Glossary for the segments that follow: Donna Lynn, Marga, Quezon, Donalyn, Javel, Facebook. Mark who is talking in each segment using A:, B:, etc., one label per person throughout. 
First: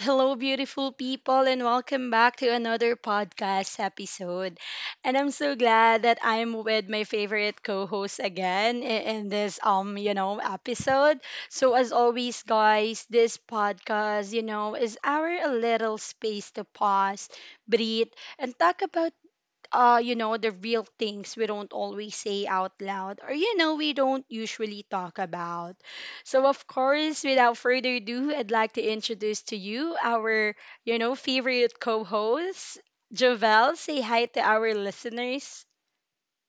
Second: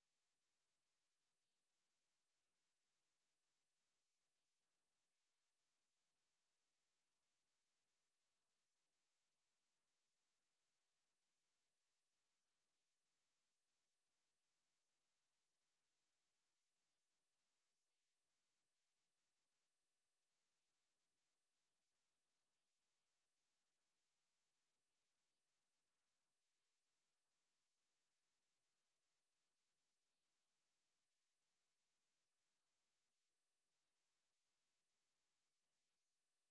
A: Hello, beautiful people, and welcome back to another podcast episode. And I'm so glad that I'm with my favorite co-host again in this episode. So as always, guys, this podcast, is our little space to pause, breathe, and talk about the real things we don't always say out loud or, we don't usually talk about. So, of course, without further ado, I'd like to introduce to you our favorite co host, Jovel. Say hi to our listeners.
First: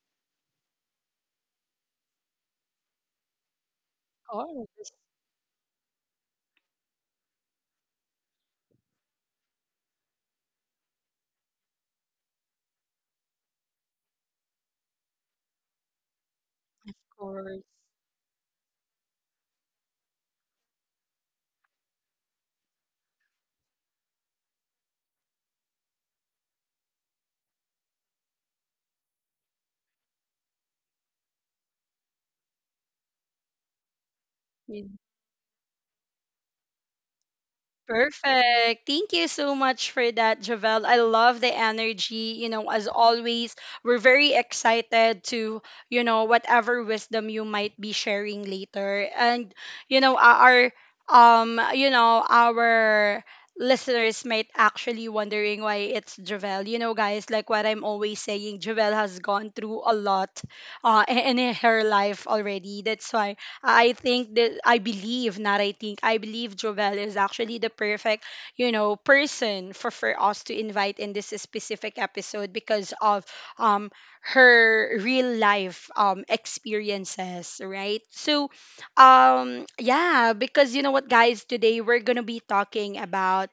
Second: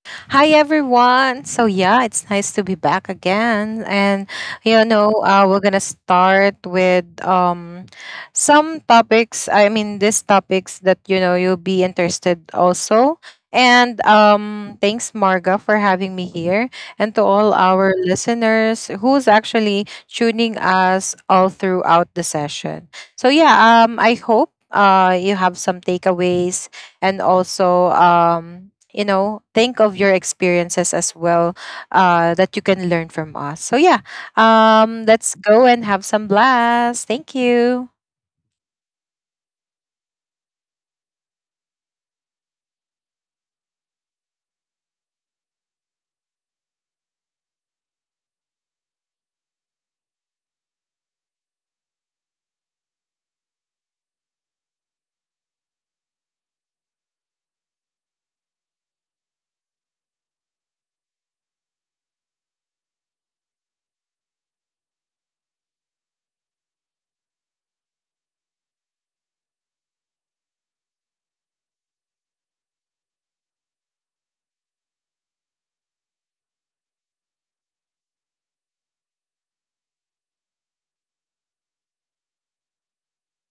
B: Hi everyone. So yeah, it's nice to be back again, and
A: Of course.
B: we're gonna start with some topics. I mean, these topics that you'll be interested also. And thanks Marga for having me here,
A: Of
B: and to all
A: course.
B: our listeners who's actually tuning us all throughout the session. So yeah, I hope you have some takeaways and also think of your experiences as well that you can learn from us, so yeah, let's go and have some blast. Thank you.
A: Perfect. Thank you so much for that, Javel. I love the energy. You know, as always, we're very excited to, whatever wisdom you might be sharing later. And, you know, our, our listeners might actually wondering why it's Javel. You know, guys, like what I'm always saying, Javel has gone through a lot in her life already. That's why I think that I believe, not I think, I believe Jovel is actually the perfect, person for us to invite in this specific episode because of um her real life experiences, right? So, yeah, because you know what guys, today we're going to be talking about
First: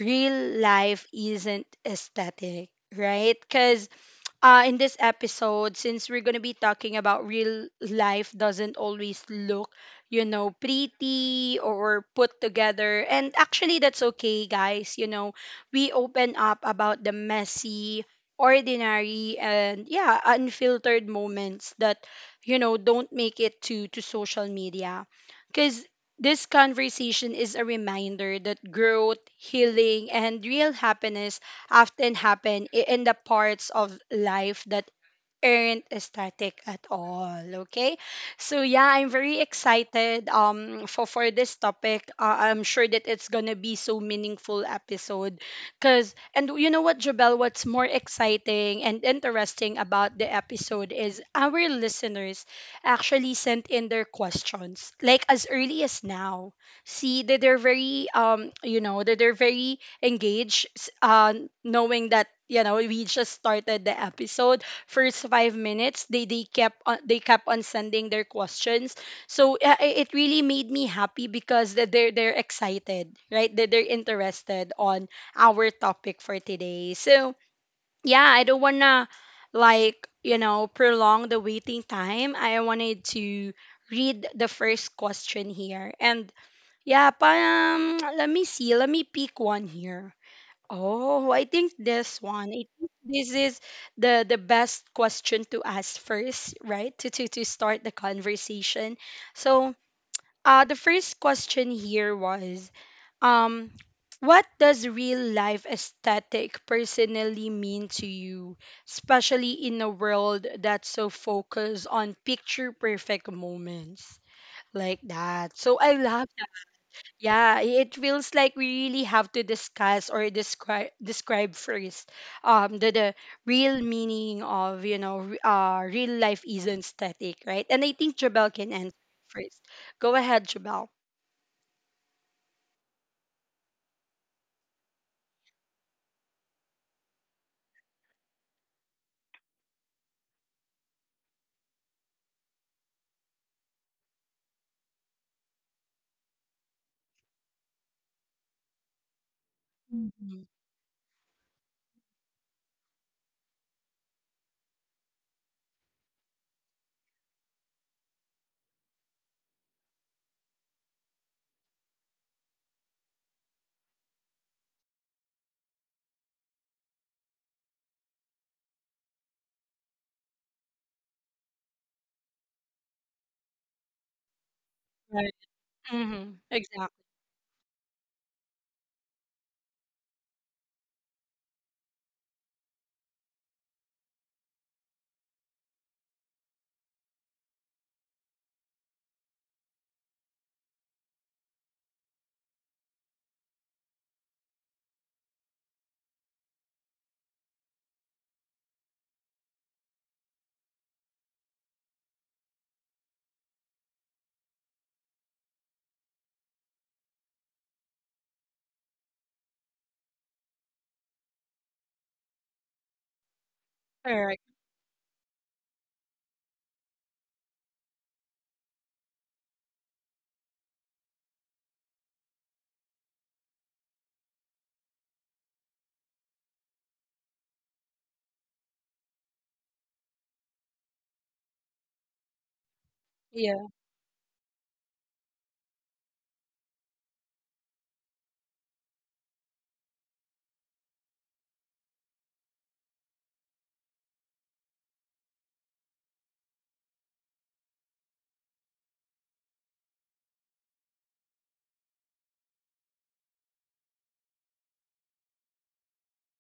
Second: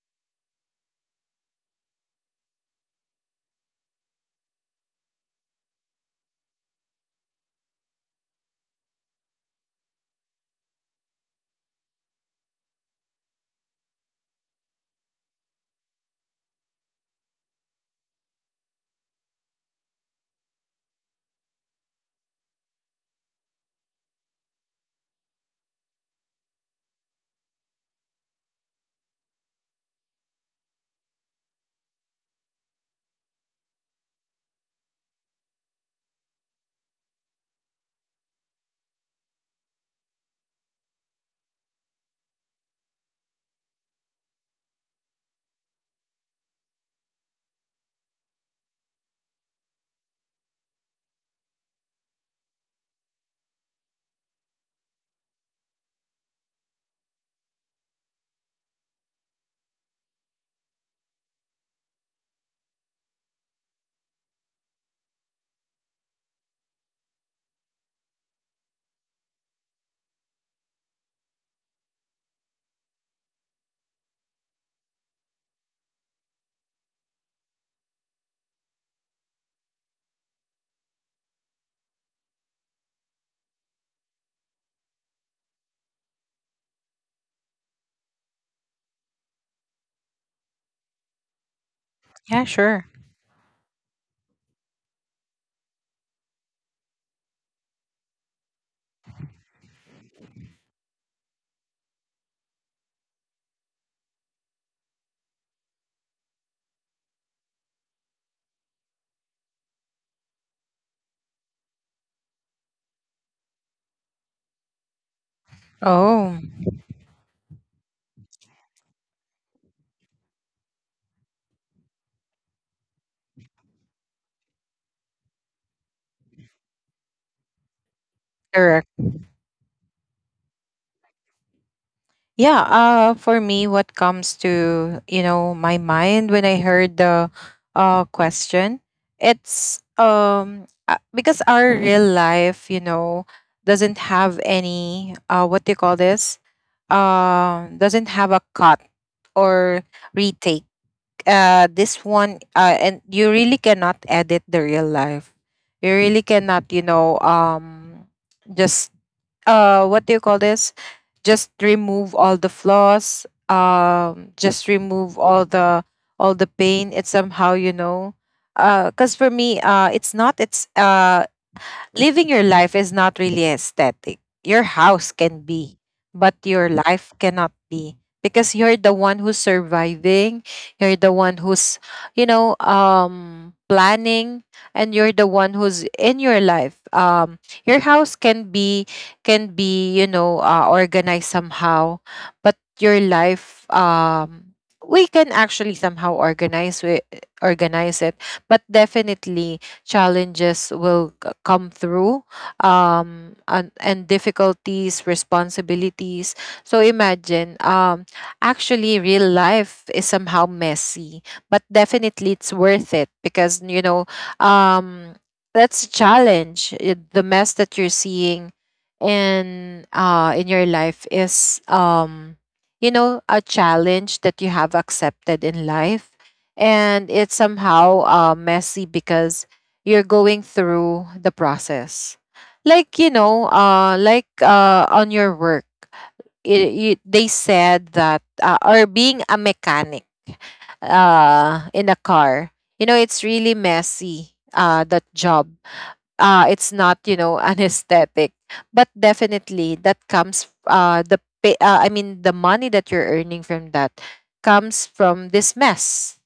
A: real life isn't aesthetic, right? Because in this episode, since we're going to be talking about real life doesn't always look, pretty or put together. And actually, that's okay, guys. You know, we open up about the messy, ordinary, and yeah, unfiltered moments that, don't make it to social media. Because this conversation is a reminder that growth, healing, and real happiness often happen in the parts of life that aren't static at all. Okay, so yeah, I'm very excited for this topic. I'm sure that it's gonna be so meaningful episode, cause and you know what, Jabel, what's more exciting and interesting about the episode is our listeners actually sent in their questions like as early as now. See that they're very engaged, knowing that you know we just started the episode first 5 minutes they kept on sending their questions so it really made me happy because that they're excited right that they're interested on our topic for today so yeah I don't wanna prolong the waiting time I wanted to read the first question here and yeah let me see let me pick one here. Oh, I think this one.
B: Yeah,
A: I think
B: sure.
A: this is the best question to ask first, right? To start the conversation. So, the first question here was, um, what does real life aesthetic personally mean to you, especially in a world that's so focused on picture perfect moments like that? So I love
B: Oh,
A: yeah, it feels like we really have to discuss or describe first the real meaning of real life isn't static, right? And I think Jabel can
B: correct.
A: answer first. Go ahead, Jabel.
B: Yeah, for me, what comes to, my mind when I heard the question, it's because our real life, doesn't have any what do you call this? Doesn't have a cut or
A: Mhm.
B: retake. This one, and you really cannot edit the real life. You really cannot, just what do you call this, just remove all the flaws, just remove all the pain. It's somehow, because for me, it's not, it's living your life is not really aesthetic. Your house
A: Right.
B: can be,
A: Mm-hmm.
B: but your
A: Exactly.
B: life cannot be, because you're the one who's surviving, you're the one who's, planning, and you're the one who's in your life. Your house can be, organized somehow, but your life, we can actually somehow organize it, but definitely challenges will come through, and difficulties, responsibilities. So imagine, actually real life is somehow messy, but definitely it's worth it, because
A: Correct.
B: um that's a challenge. The mess that you're seeing in your life is, a challenge that you have accepted in life, and it's somehow messy because you're going through the process,
A: Yeah.
B: on your work. They said that, or being a mechanic in a car, you know it's really messy, that job. It's not, you know, anesthetic, but definitely that comes, the pay, the money that you're earning from that comes from this mess.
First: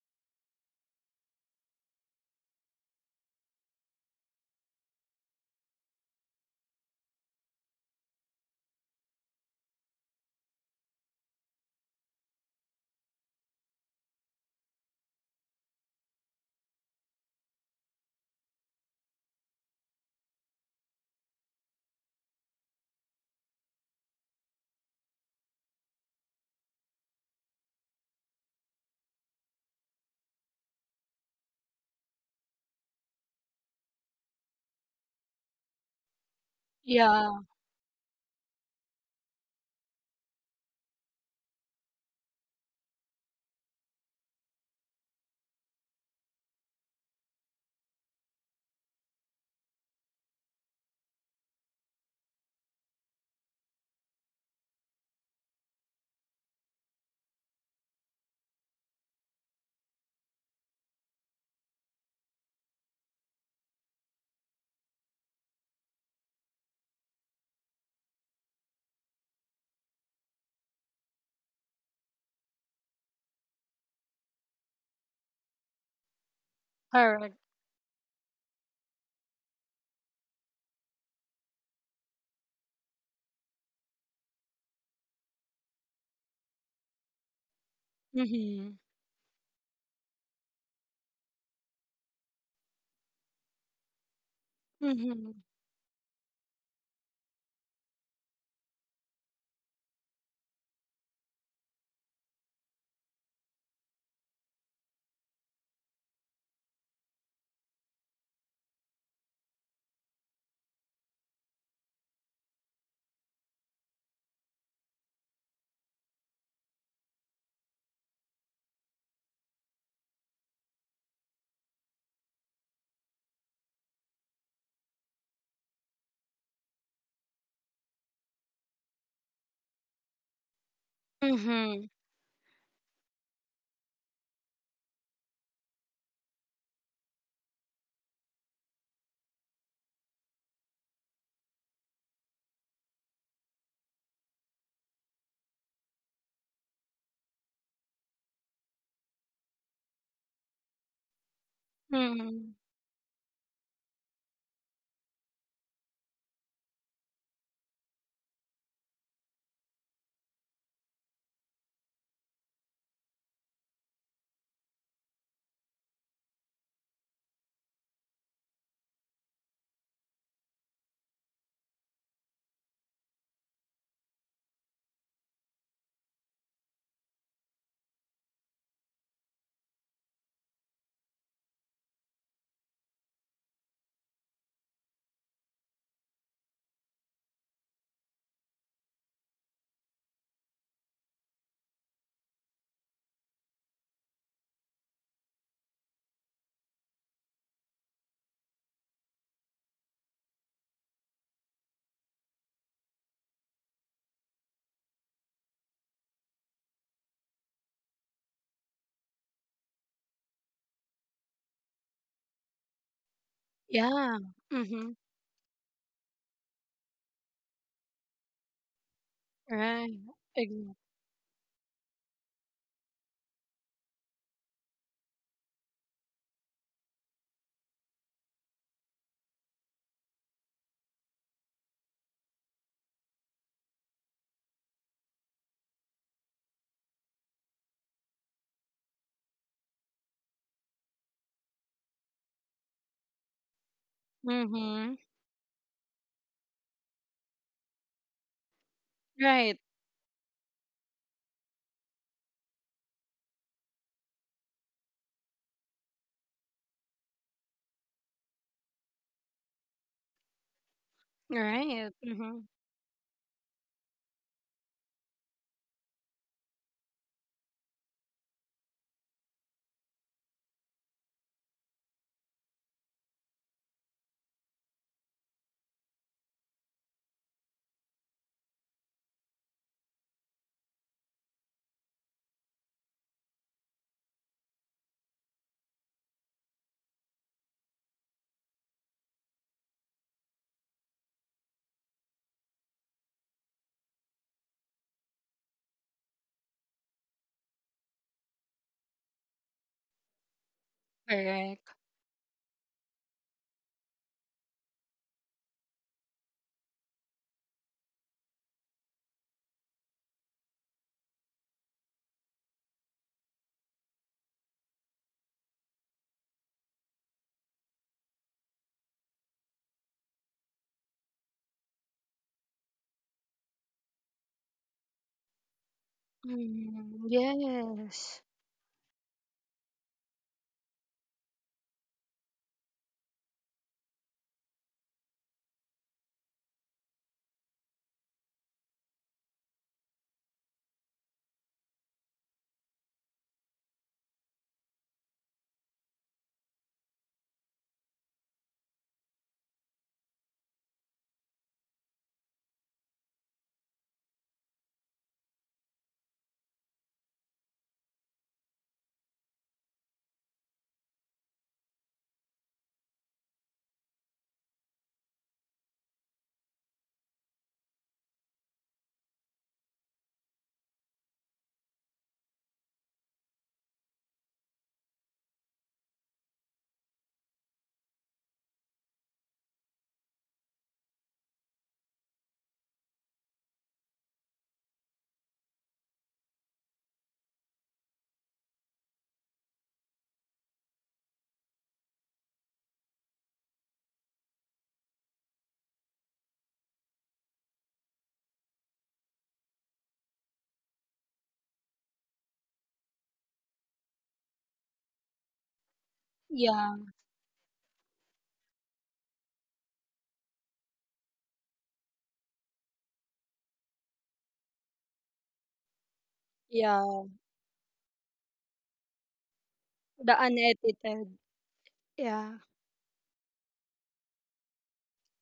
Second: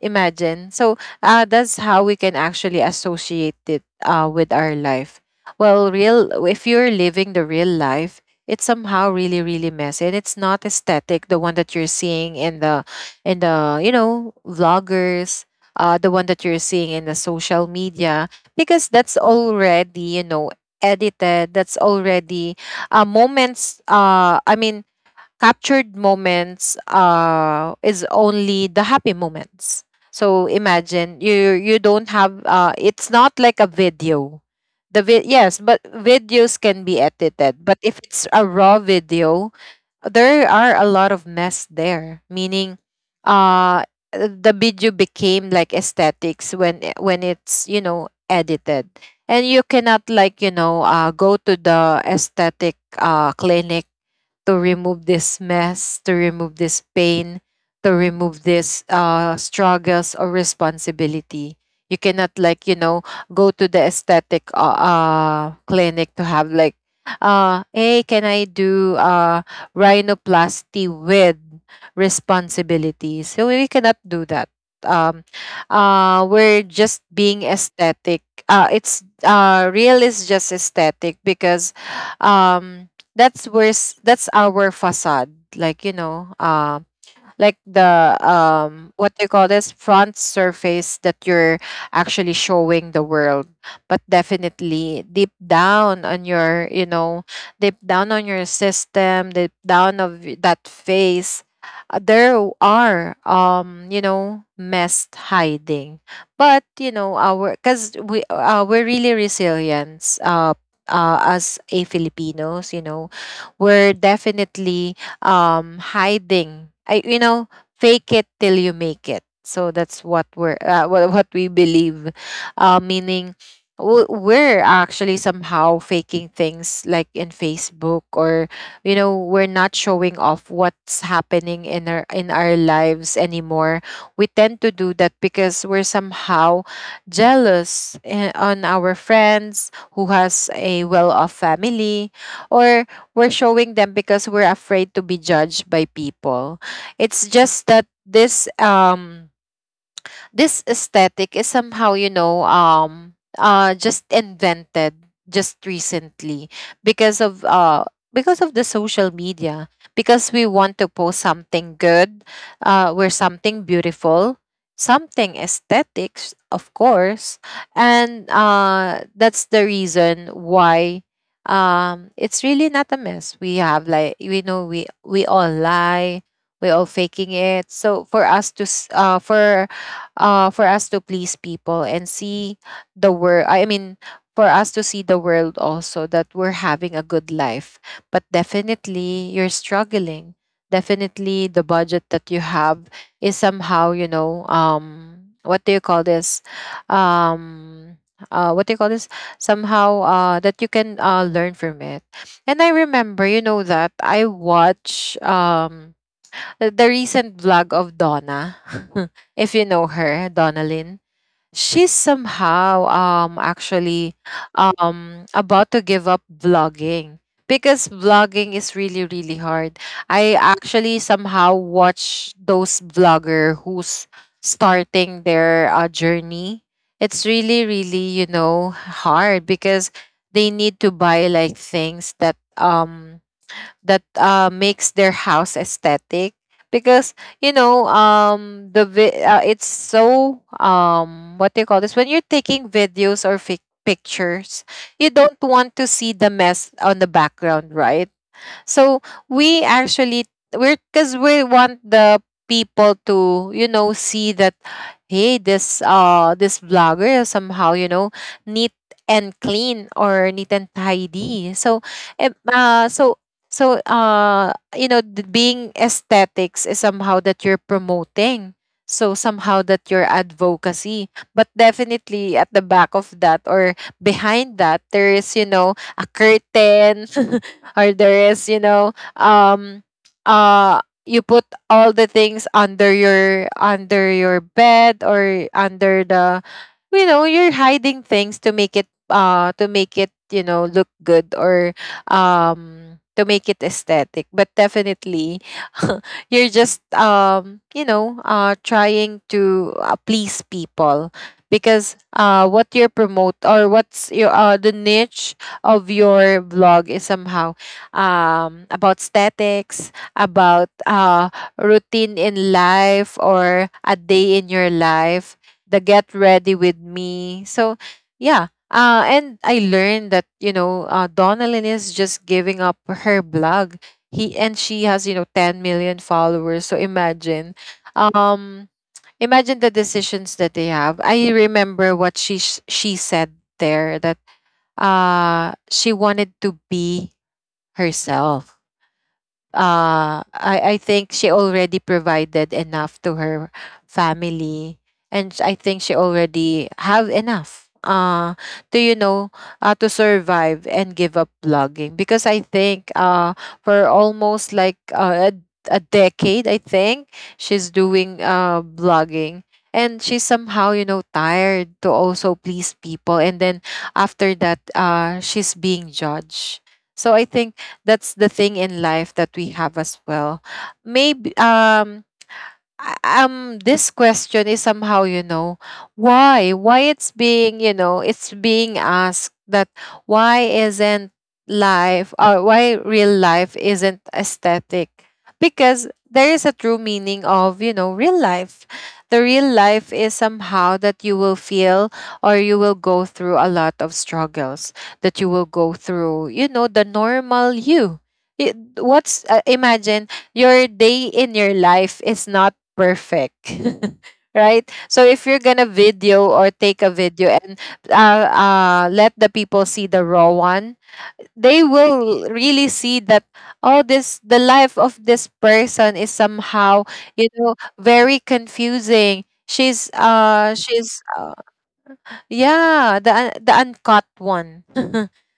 B: Imagine. So that's how we can actually associate it with our life. Well, real— if you're living the real life, it's somehow really really messy, and it's not aesthetic. The one that you're seeing in the you know, vloggers, the one that you're seeing in the social media, because that's already, you know, edited. That's already, moments. Captured moments is only the happy moments. So imagine, you don't have it's not like a video, the yes, but videos can be
A: Yeah.
B: edited, but if it's a raw video, there are a lot of mess there, meaning uh the video became like aesthetics when when it's, you know, edited. And you cannot, like, go to the aesthetic clinic to remove this mess, to remove this pain, to remove this struggles or responsibility. You cannot, like, you know, go to the aesthetic, clinic to have like, hey, can I do rhinoplasty with responsibilities? So we cannot do that. Um we're just
A: Correct.
B: being aesthetic. It's, real is just aesthetic because, um that's worse, that's our facade, like, you know, like the,
A: Mm-hmm.
B: what do you call this, front surface that you're actually showing the world. But
A: Mm-hmm.
B: definitely, deep down on your, you know, deep down on your system, deep down of that face, there are, you know, mess hiding. But you know, our— because we, we're really resilient, as a Filipinos, you know, we're definitely, hiding I you know, fake it till you make it. So that's what we're, what we believe, meaning, we're actually somehow faking things, like in Facebook, or you know, we're not showing off what's
A: Mm-hmm.
B: happening in our lives anymore. We tend to do that because we're somehow jealous, eh, on our friends who has a well-off family, or we're showing them because we're afraid to be judged by people. It's just that this, this aesthetic is somehow,
A: Mm-hmm.
B: just invented just recently because of, because of the social media, because we want to post something good, we're something beautiful, something aesthetics, of course. And that's the reason why, it's really not a mess. We have, like, we know we all lie, we all faking it, so for us to for, for us to please people and see the world. I mean, for us to see the world also that we're having a good life. But definitely, you're struggling. Definitely, the budget that you have is somehow, you know, what do you call this? Um, what do you call this? Somehow, that you can, learn from it. And I remember, you know, that I watch. Um, the recent vlog of Donna, if you know her, Donna Lynn, she's somehow, actually,
A: Yeah. Mm-hmm.
B: about to give up vlogging because vlogging is really really hard.
A: Right.
B: I
A: Exactly.
B: actually somehow watch those vlogger who's starting their journey. It's really really, you know, hard because they need to buy like things that, that, makes their house aesthetic, because you know, it's so, what do you call this, when you're taking videos or pictures,
A: Mm-hmm.
B: you don't want to see the mess on the background, right? So
A: Right.
B: we actually, we're, because we want the people to, you know, see that, hey, this, this vlogger is somehow, you know, neat and clean, or neat and tidy. So,
A: Right.
B: em-
A: Mm-hmm.
B: uh so so, you know, the being aesthetics is somehow that you're promoting. So somehow that your advocacy, but definitely at the back of that, or behind that, there is, you know, a curtain, or there is, uh you put all the things under your bed, or under the, you know, you're hiding things to make it, to make it, you know, look good, or um to make it aesthetic. But definitely you're just, you know, trying to, please people,
A: Correct.
B: because what you promote, or what's your, the niche of your vlog is somehow, about aesthetics, about, routine in life, or a day in your life, the get ready with me. So, yeah. And I learned that, you know, Donalyn is just giving up her blog. He— and she has, you know, 10 million followers. So
A: Mm,
B: imagine,
A: yes.
B: um, imagine the decisions that they have. I remember what she she said there that she wanted to be herself. I think she already provided enough to her family, and I think she already have enough, to, you know, to survive and give up blogging, because I think, for almost like, a decade, I think, she's doing, blogging, and she's somehow, you know, tired to also please people, and then after that, she's being judged. So I think that's the thing in life that we have as well. Maybe, this question is somehow, you know, why it's being, you know, it's being asked that, why isn't life, or why real life isn't aesthetic, because there is a true meaning of, you know, real life. The real life is somehow that you will feel, or you will go through a lot of struggles, that you will go through, you know, the normal you. It, what's, imagine your day in your life is not perfect, right? So if you're gonna video, or
A: Yeah,
B: take a video, and let the people see the raw one, they will really see that, oh, this, the life of this person is somehow,
A: yeah.
B: you know, very confusing. She's,
A: The
B: she's,
A: unedited. Yeah.
B: yeah, the the uncut one.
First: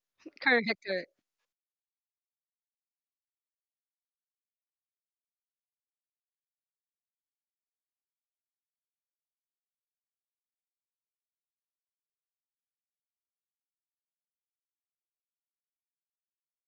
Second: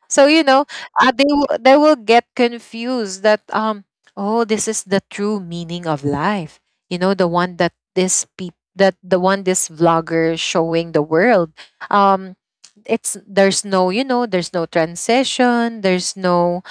B: So you know,
A: Correct, correct.
B: they will, they will get confused that, oh, this is the true meaning of life, you know, the one that this peop that the one this vlogger is showing the world, um it's, there's no, you know, there's no transition, there's no,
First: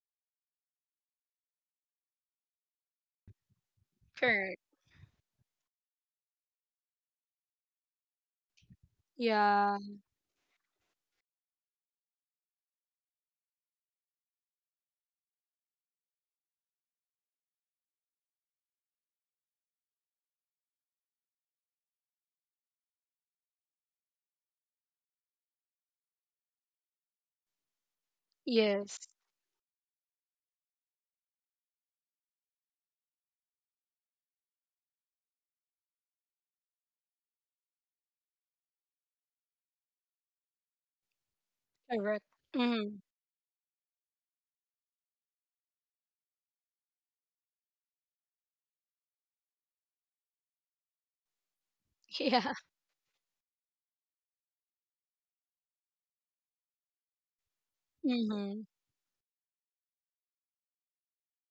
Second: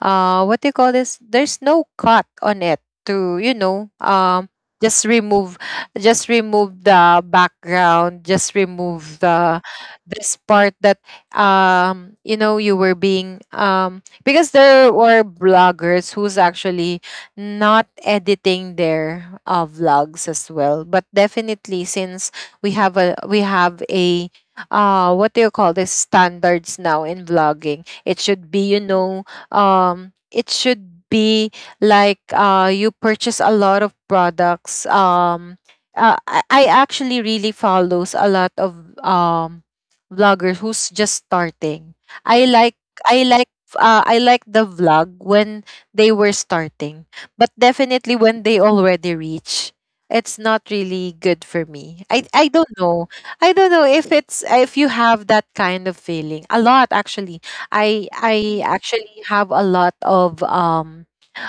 B: what do you call this, there's no cut on it to, you know,
A: Correct.
B: just remove, just remove the background, just remove
A: Yeah,
B: the, this part that, you know, you were being, because there were bloggers who's actually not editing their, vlogs as well, but definitely since we have a, what do you call this, standards now in vlogging, it should be,
A: yes.
B: you know, it should be like, you purchase a lot of products, I actually really follows a lot of um vloggers who's just starting.
A: Correct.
B: I like
A: Mm-hmm.
B: I like I like the vlog when they were starting, but definitely when they already reach, it's not really good for me. I
A: Yeah.
B: I don't know. I don't know if it's if you have that kind of feeling. A lot actually. I
A: Mm-hmm.
B: I actually have a lot of um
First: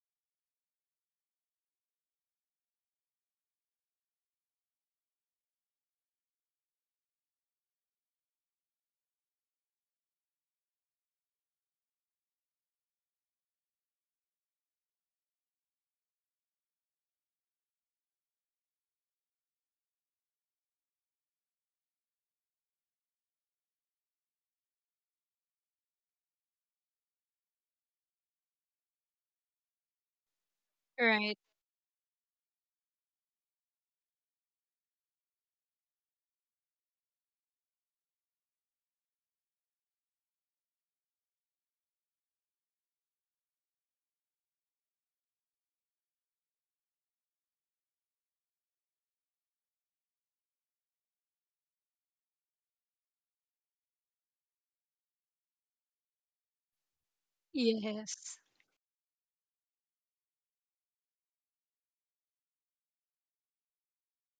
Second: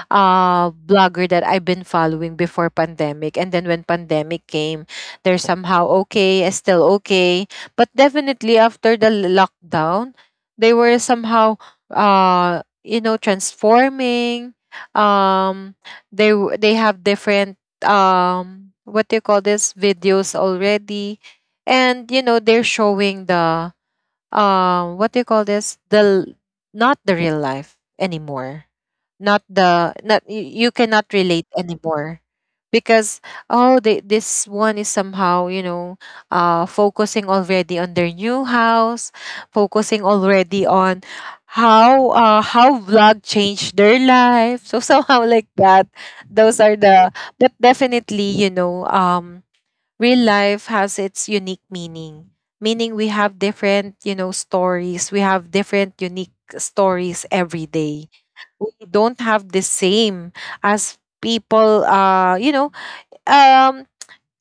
B: uh blogger that I've been following before pandemic, and then when pandemic came they're somehow okay, still okay, but definitely after the lockdown they were somehow you know transforming. um they have different what do you call this videos already, and you know they're showing the what do you call this the not the real life anymore. Not the not you, you cannot
A: Right.
B: relate anymore because oh they, this one is somehow you know focusing already on their new house, focusing already on how vlog changed their life, so somehow like that. Those are the but definitely you know, real life has its unique meaning. Meaning we have different you know stories, we have different unique stories every day.
A: Yes.
B: We don't have the same as people you know, um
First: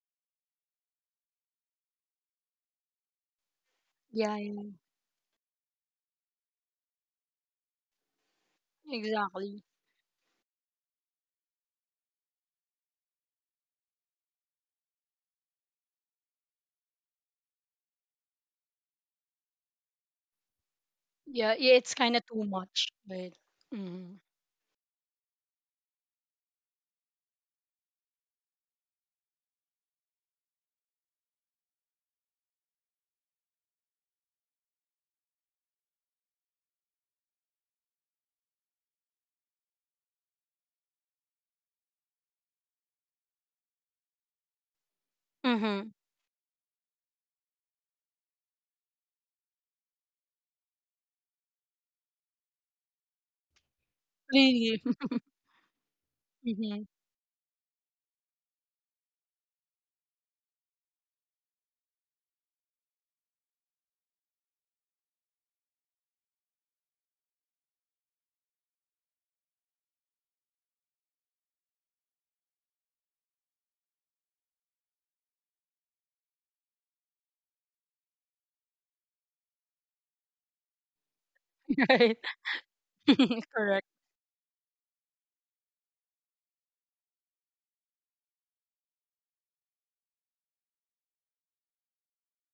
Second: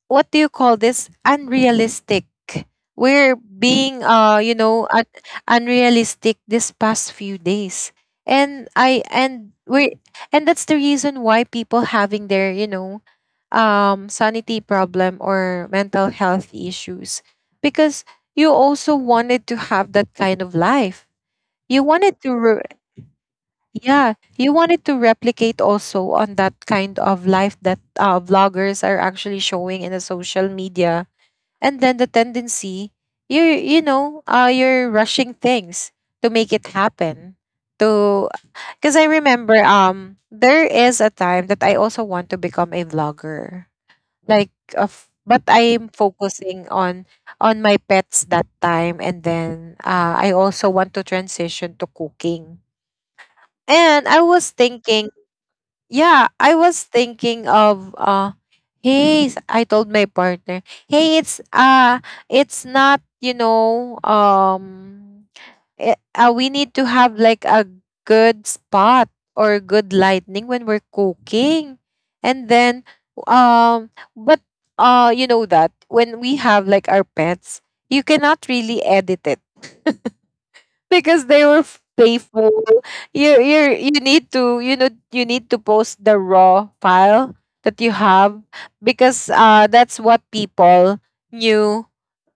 B: what do you call this unrealistic. We're being
A: Yeah,
B: you
A: yeah.
B: know unrealistic this past few days, and
A: Exactly.
B: we're and that's the reason why people having their you know sanity problem or mental health issues, because you also wanted to have that kind of life.
A: Yeah, yeah, it's
B: You
A: kind of
B: wanted
A: too
B: to
A: much, but mm-hmm.
B: yeah, you wanted to replicate also on that kind of life that vloggers are actually showing in the social media. And then the tendency, you know you're rushing things to make it happen, to because I remember there is a time that I also want to become a vlogger, like of but
A: Mm-hmm.
B: I'm focusing on my pets that time, and then I also want to transition to cooking. And I was
A: Really.
B: thinking, yeah, I
A: Mm-hmm.
B: was thinking of hey, I told my partner, "Hey, it's not, you know, we need to have like a good spot or good lighting when we're cooking." And then um but you know that when we have like our pets, you cannot really edit it because they were
A: Right.
B: faithful. You you
A: Correct.
B: you need to you know you need to post the raw file that you have, because that's what people knew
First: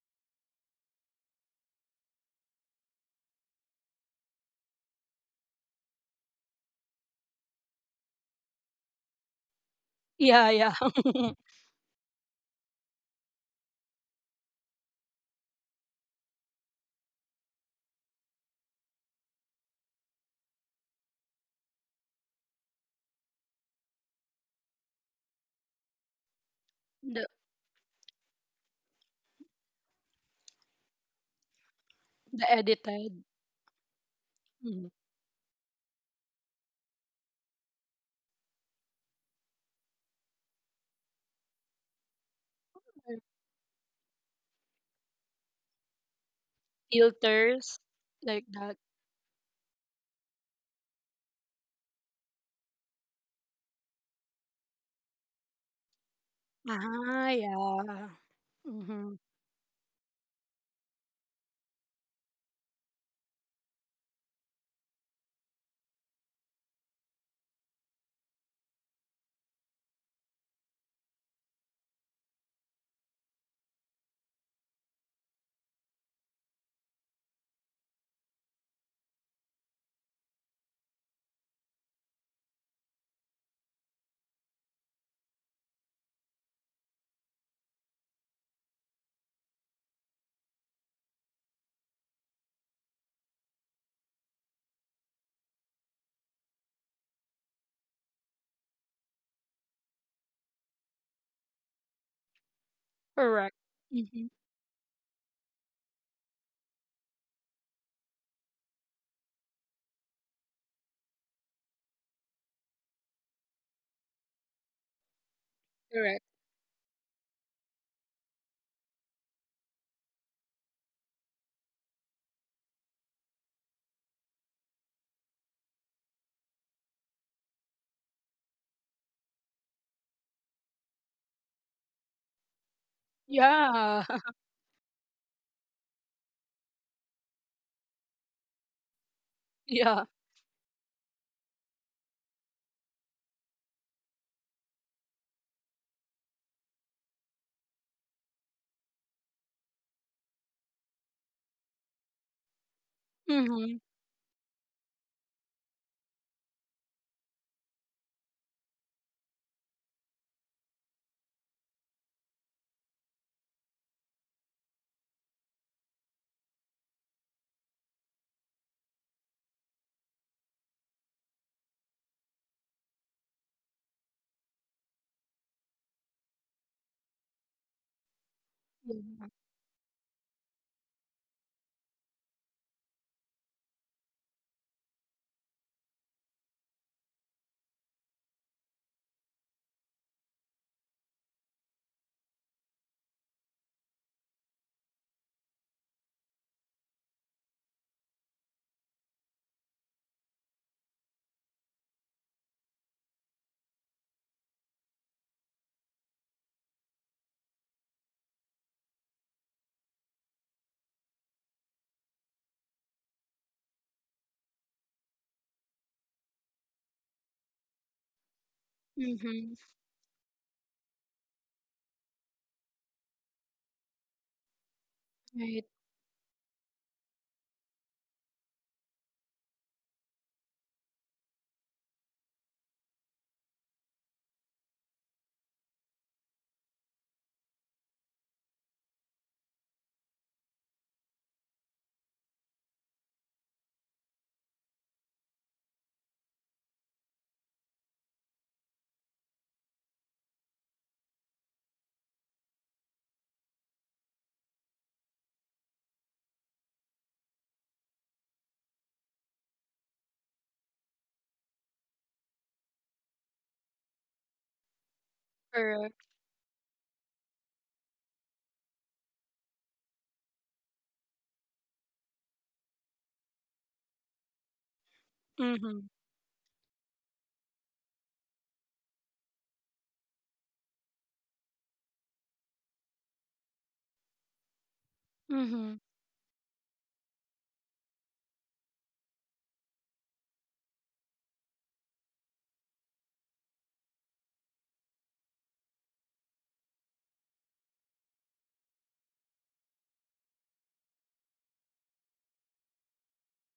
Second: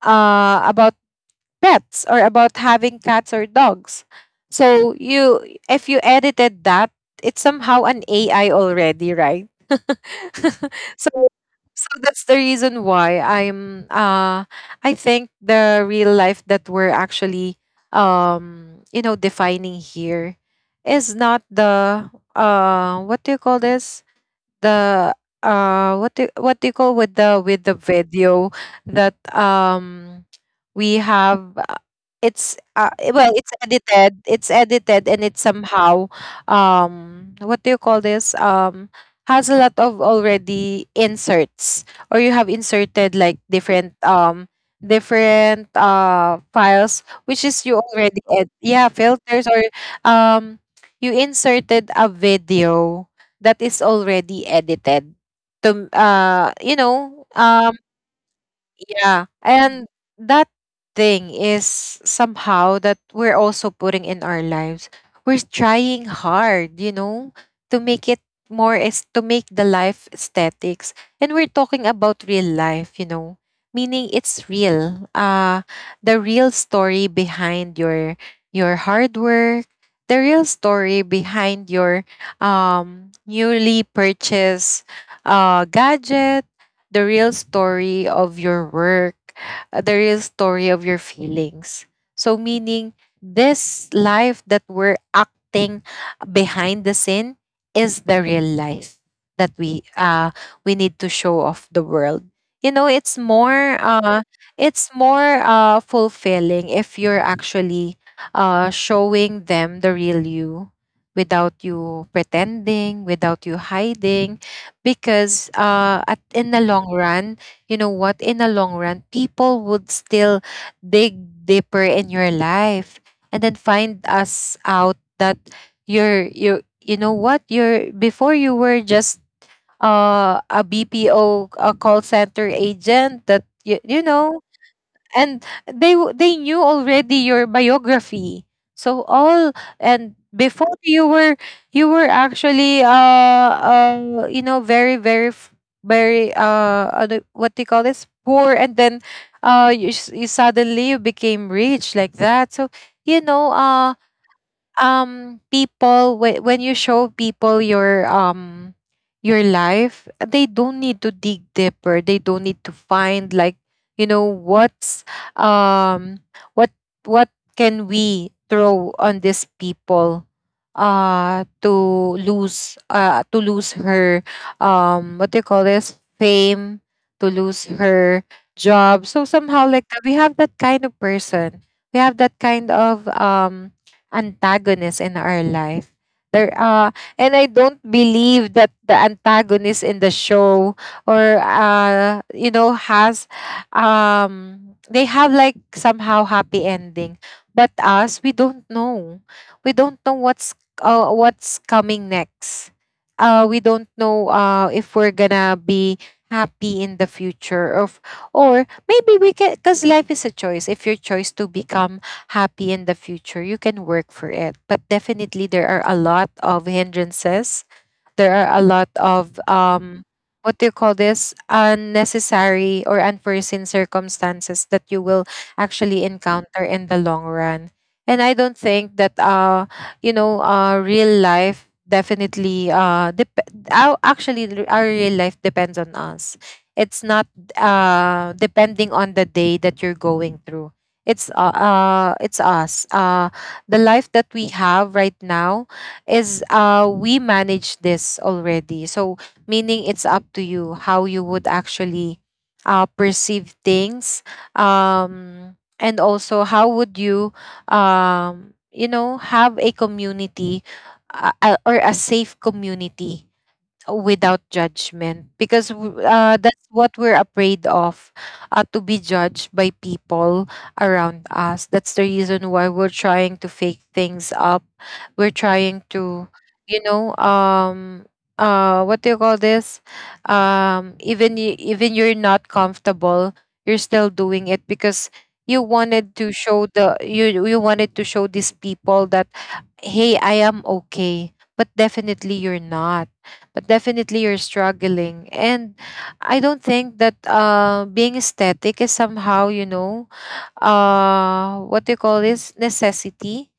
B: about pets or about having cats or dogs. So you, if you edited that, it's somehow an AI already, right?
A: Yeah, yeah.
B: So so that's the reason why I'm I think the real life that we're actually you know defining here is not the what do you call this, the what do you call
A: the
B: with the video that we have
A: the
B: it's well,
A: edited
B: it's edited, it's
A: mm.
B: edited, and it's somehow what do you call this has a lot of already inserts, or you have inserted like different different files which is you
A: filters
B: already
A: like
B: yeah,
A: that.
B: filters or um you inserted a video that is already edited to you know
A: Ah, yeah.
B: yeah.
A: Mm-hmm.
B: And that thing is somehow that we're also putting in our lives. We're trying hard, you know, to make it more is to make the life aesthetics. And we're talking about real life, you know. Meaning it's real. The real story behind your hard work, the real story behind your newly purchased gadget, the real story of your work, the real story of your feelings. So, meaning this life that we're acting behind the scene is the real life that we need to show off the world. You know,
A: Correct. Mm-hmm.
B: it's more fulfilling if you're actually showing them the real you, without you pretending, without you hiding, because at
A: Correct.
B: in the long run, you know what, in the long run people would still dig deeper in your life and then find us out that you're you you know what you're before you were just a bpo, a call center agent that you
A: Yeah.
B: know, and they knew already your biography. So all
A: yeah.
B: and before you were actually you know very very very what do you call this poor, and then you, you suddenly you became rich, like that. So you know
A: Mm-hmm.
B: people when you show people your life, they don't need to dig deeper, they don't need to find like you know what's um what what can we throw on these people to lose her what do you call this, fame, to lose her job. So
A: Yeah.
B: somehow like we have that kind of person, we have that kind of antagonist in our life. There and I don't believe that the antagonist in the show or you know has um they have like somehow happy ending. But us, we don't know. We don't know what's coming next. We don't know if we're gonna be happy in the future of, or maybe we can, because life is a choice. If your choice to become happy in the future, you can work for it. But definitely, there are a lot of hindrances, there are a lot of
A: Mm-hmm.
B: what do you call this unnecessary or unforeseen circumstances that you will
A: Right.
B: actually encounter in the long run. And I don't think that you know real life, definitely our real life depends on us. It's not depending on the day that you're going through. It's it's us the life that we have right now is we manage this already. So meaning it's up to you how you would actually perceive things, and also how would you you know have a community, or a safe community without judgment, because
A: Correct.
B: that's what we're afraid of, to be judged by people around us. That's the reason why we're trying to fake things up. We're trying
A: Mm-hmm.
B: to you know what do you call this, even even you're not comfortable, you're still doing it because you
A: Mm-hmm.
B: wanted to show the, you wanted to show these people that hey, I am okay. But definitely you're not, but definitely you're struggling. And I don't think that being aesthetic is somehow, you know, what do you call this, necessity.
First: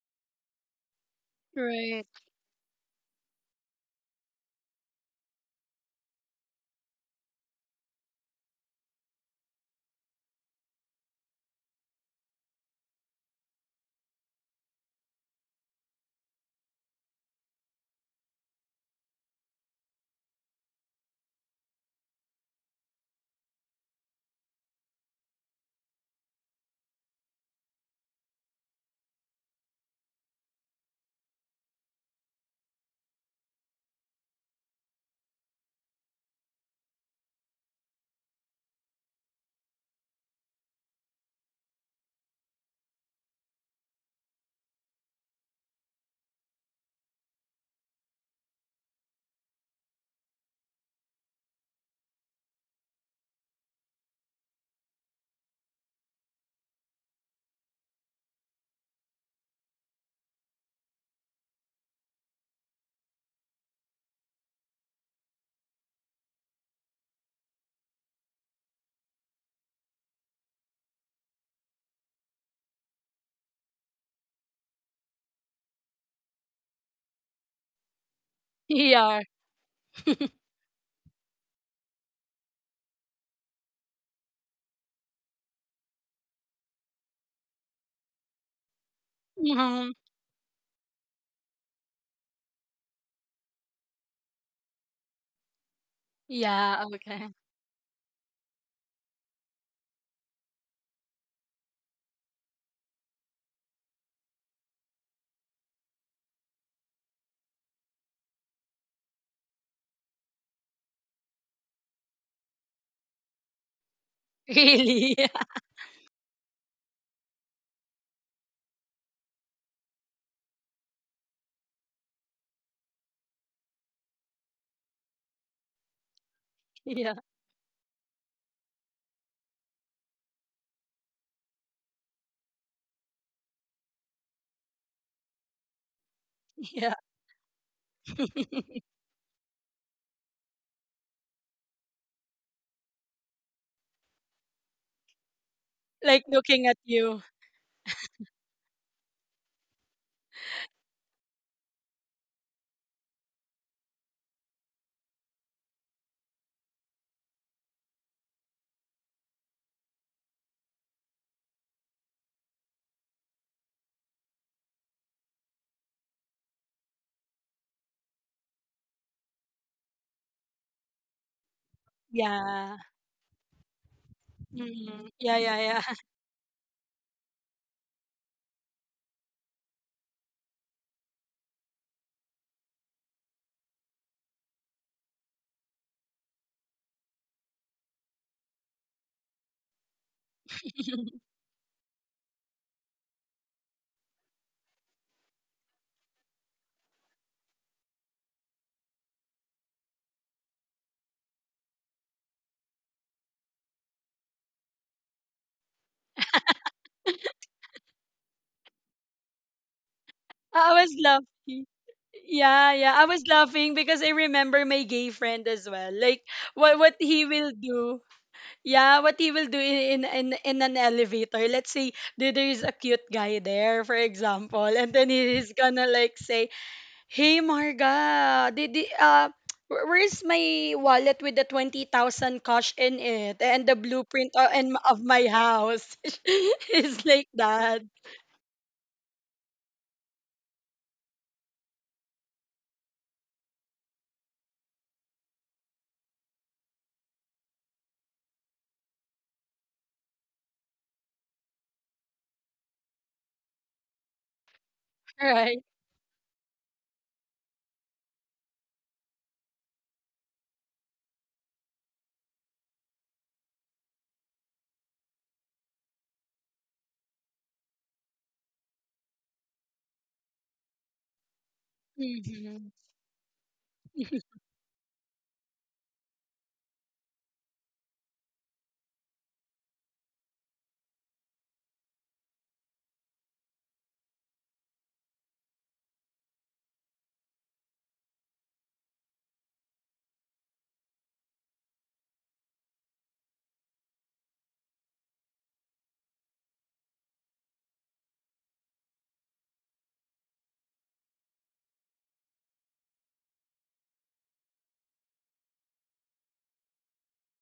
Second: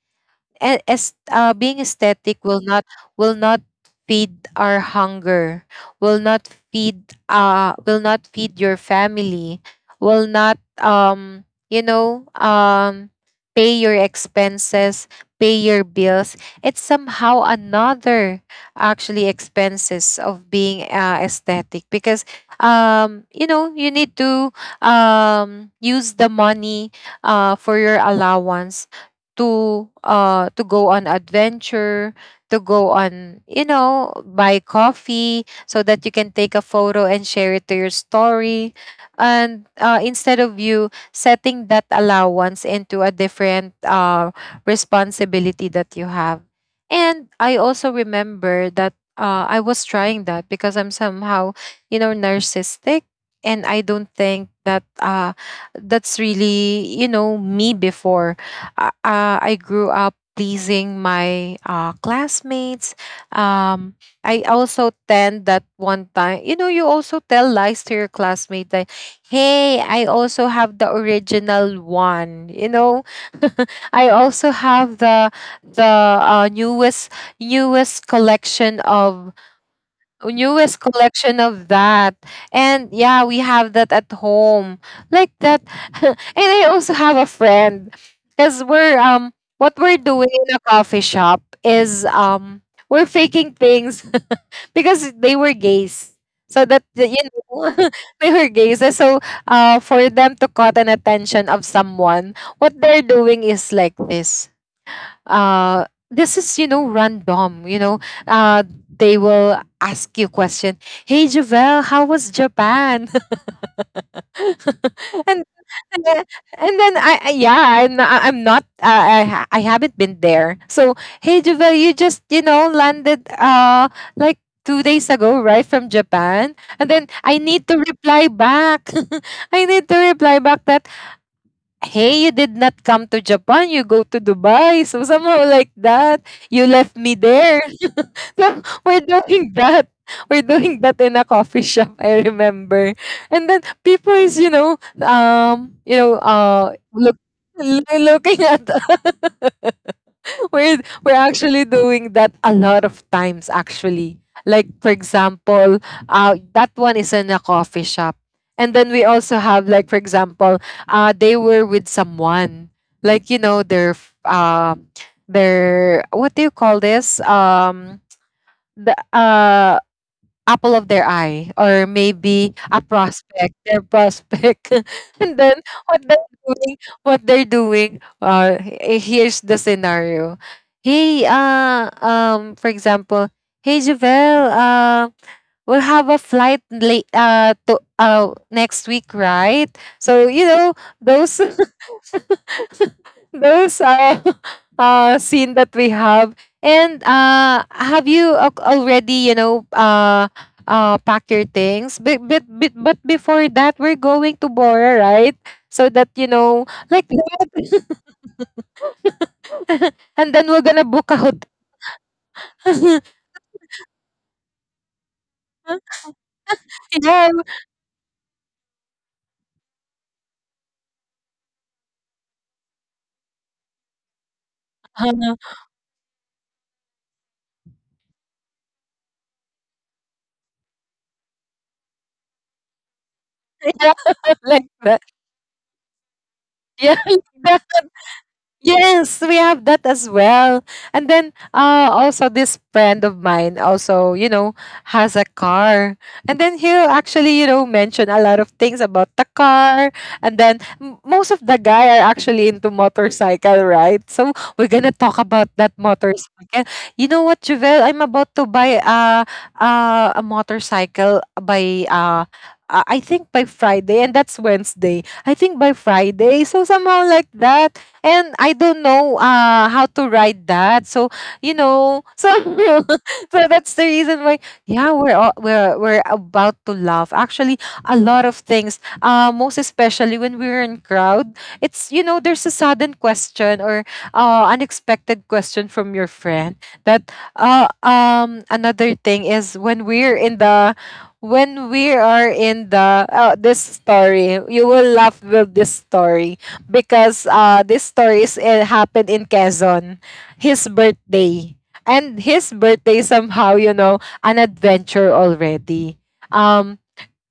B: As being
A: Right.
B: aesthetic will not feed our hunger, will not feed your family, will not you know pay your expenses, pay your bills. It's somehow another actually expenses of being aesthetic, because you know you need to use the money for your allowance to go on adventure, to go on you know buy coffee, so that you can take a photo and share it to your story. And instead of you setting that allowance into a different responsibility that you have. And I also remember that I was trying that because I'm somehow you know narcissistic. And I don't think that that's really you know me before. I grew up pleasing my classmates. Um, I also tend that one time, you know, you also tell lies to your classmate that, hey, I also have the original one. You know, I also have the newest newest collection
A: Yeah.
B: of, newest collection of that, and yeah, we have that at home, like that. And I also have a friend, because we're what
A: mm-hmm.
B: we're doing in a coffee shop is we're faking things, because they were gays. So that
A: Yeah.
B: you
A: Okay.
B: know they were gays. And so for them to caught an attention of someone, what they're doing is like this, uh this is you know random, you know, uh they will ask you question, hey Javel, how was Japan?
A: Really?
B: And and then, and then I yeah I'm not I I haven't been there, so hey Javel, you just you know landed like 2 days ago, right, from Japan. And then
A: Yeah.
B: I need to reply back. I need to reply back that hey, you did not come to Japan, you go to Dubai, so somehow like that, you
A: Yeah.
B: left
A: yeah,
B: me there. So we're doing that. We're doing that in a coffee shop, I remember. And then people is, you know,
A: Like looking at
B: look
A: you.
B: looking at we're we're actually doing that a lot of times actually. Like, for example, that one is in a coffee shop. And then we also have, like, for example, they were with someone. Like, you know, their, what do you call this? The apple of their eye, or maybe a
A: Yeah.
B: prospect, their prospect,
A: Mm-hmm.
B: and
A: Yeah.
B: then
A: Yeah. Yeah.
B: what they're doing he- here's the scenario. Hey For example, hey Javel, we'll have a flight late to next week, right? So you know, those those are scene that we have. And have you already, you know, pack your things, but, before that, we're going to Bora, right? So that, you know, like that. And then we're
A: I
B: gonna
A: was
B: book a hotel.
A: laughing. Yeah, yeah. I was laughing because I remember my gay friend as well. Like what he
B: Yeah,
A: will do. Yeah, what he will do in an elevator. Let's say there is a cute guy there, for example, and then he's gonna like say, "Hey, Marga, did the where's my wallet with the 20,000 cash in it and the
B: yeah,
A: blueprint
B: like that,
A: of my house?"
B: yeah.
A: It's like that,
B: Yes, we have that as well. And then also, this friend of mine also, you know, has a car. And then he'll actually, you know, mention a lot of things about the car. And then most of the guy are actually into motorcycle, right? So we're gonna talk about
A: right?
B: that motorcycle. You know what, Javel? I'm about to buy a motorcycle by I think by Friday, and that's Wednesday. I think by Friday. So somehow like that, and I don't know how to ride that. So you know, so
A: Hmm.
B: so that's the reason why. Yeah, we're all, we're about to laugh. Actually, a lot of things. Most especially when we're in crowd, it's, you know, there's a sudden question or unexpected question from your friend that another thing is when we're in the, when we are in the, this story, you will laugh with this story because this story is, it happened in Quezon, his birthday. And his birthday, somehow, you know, an adventure already. Um,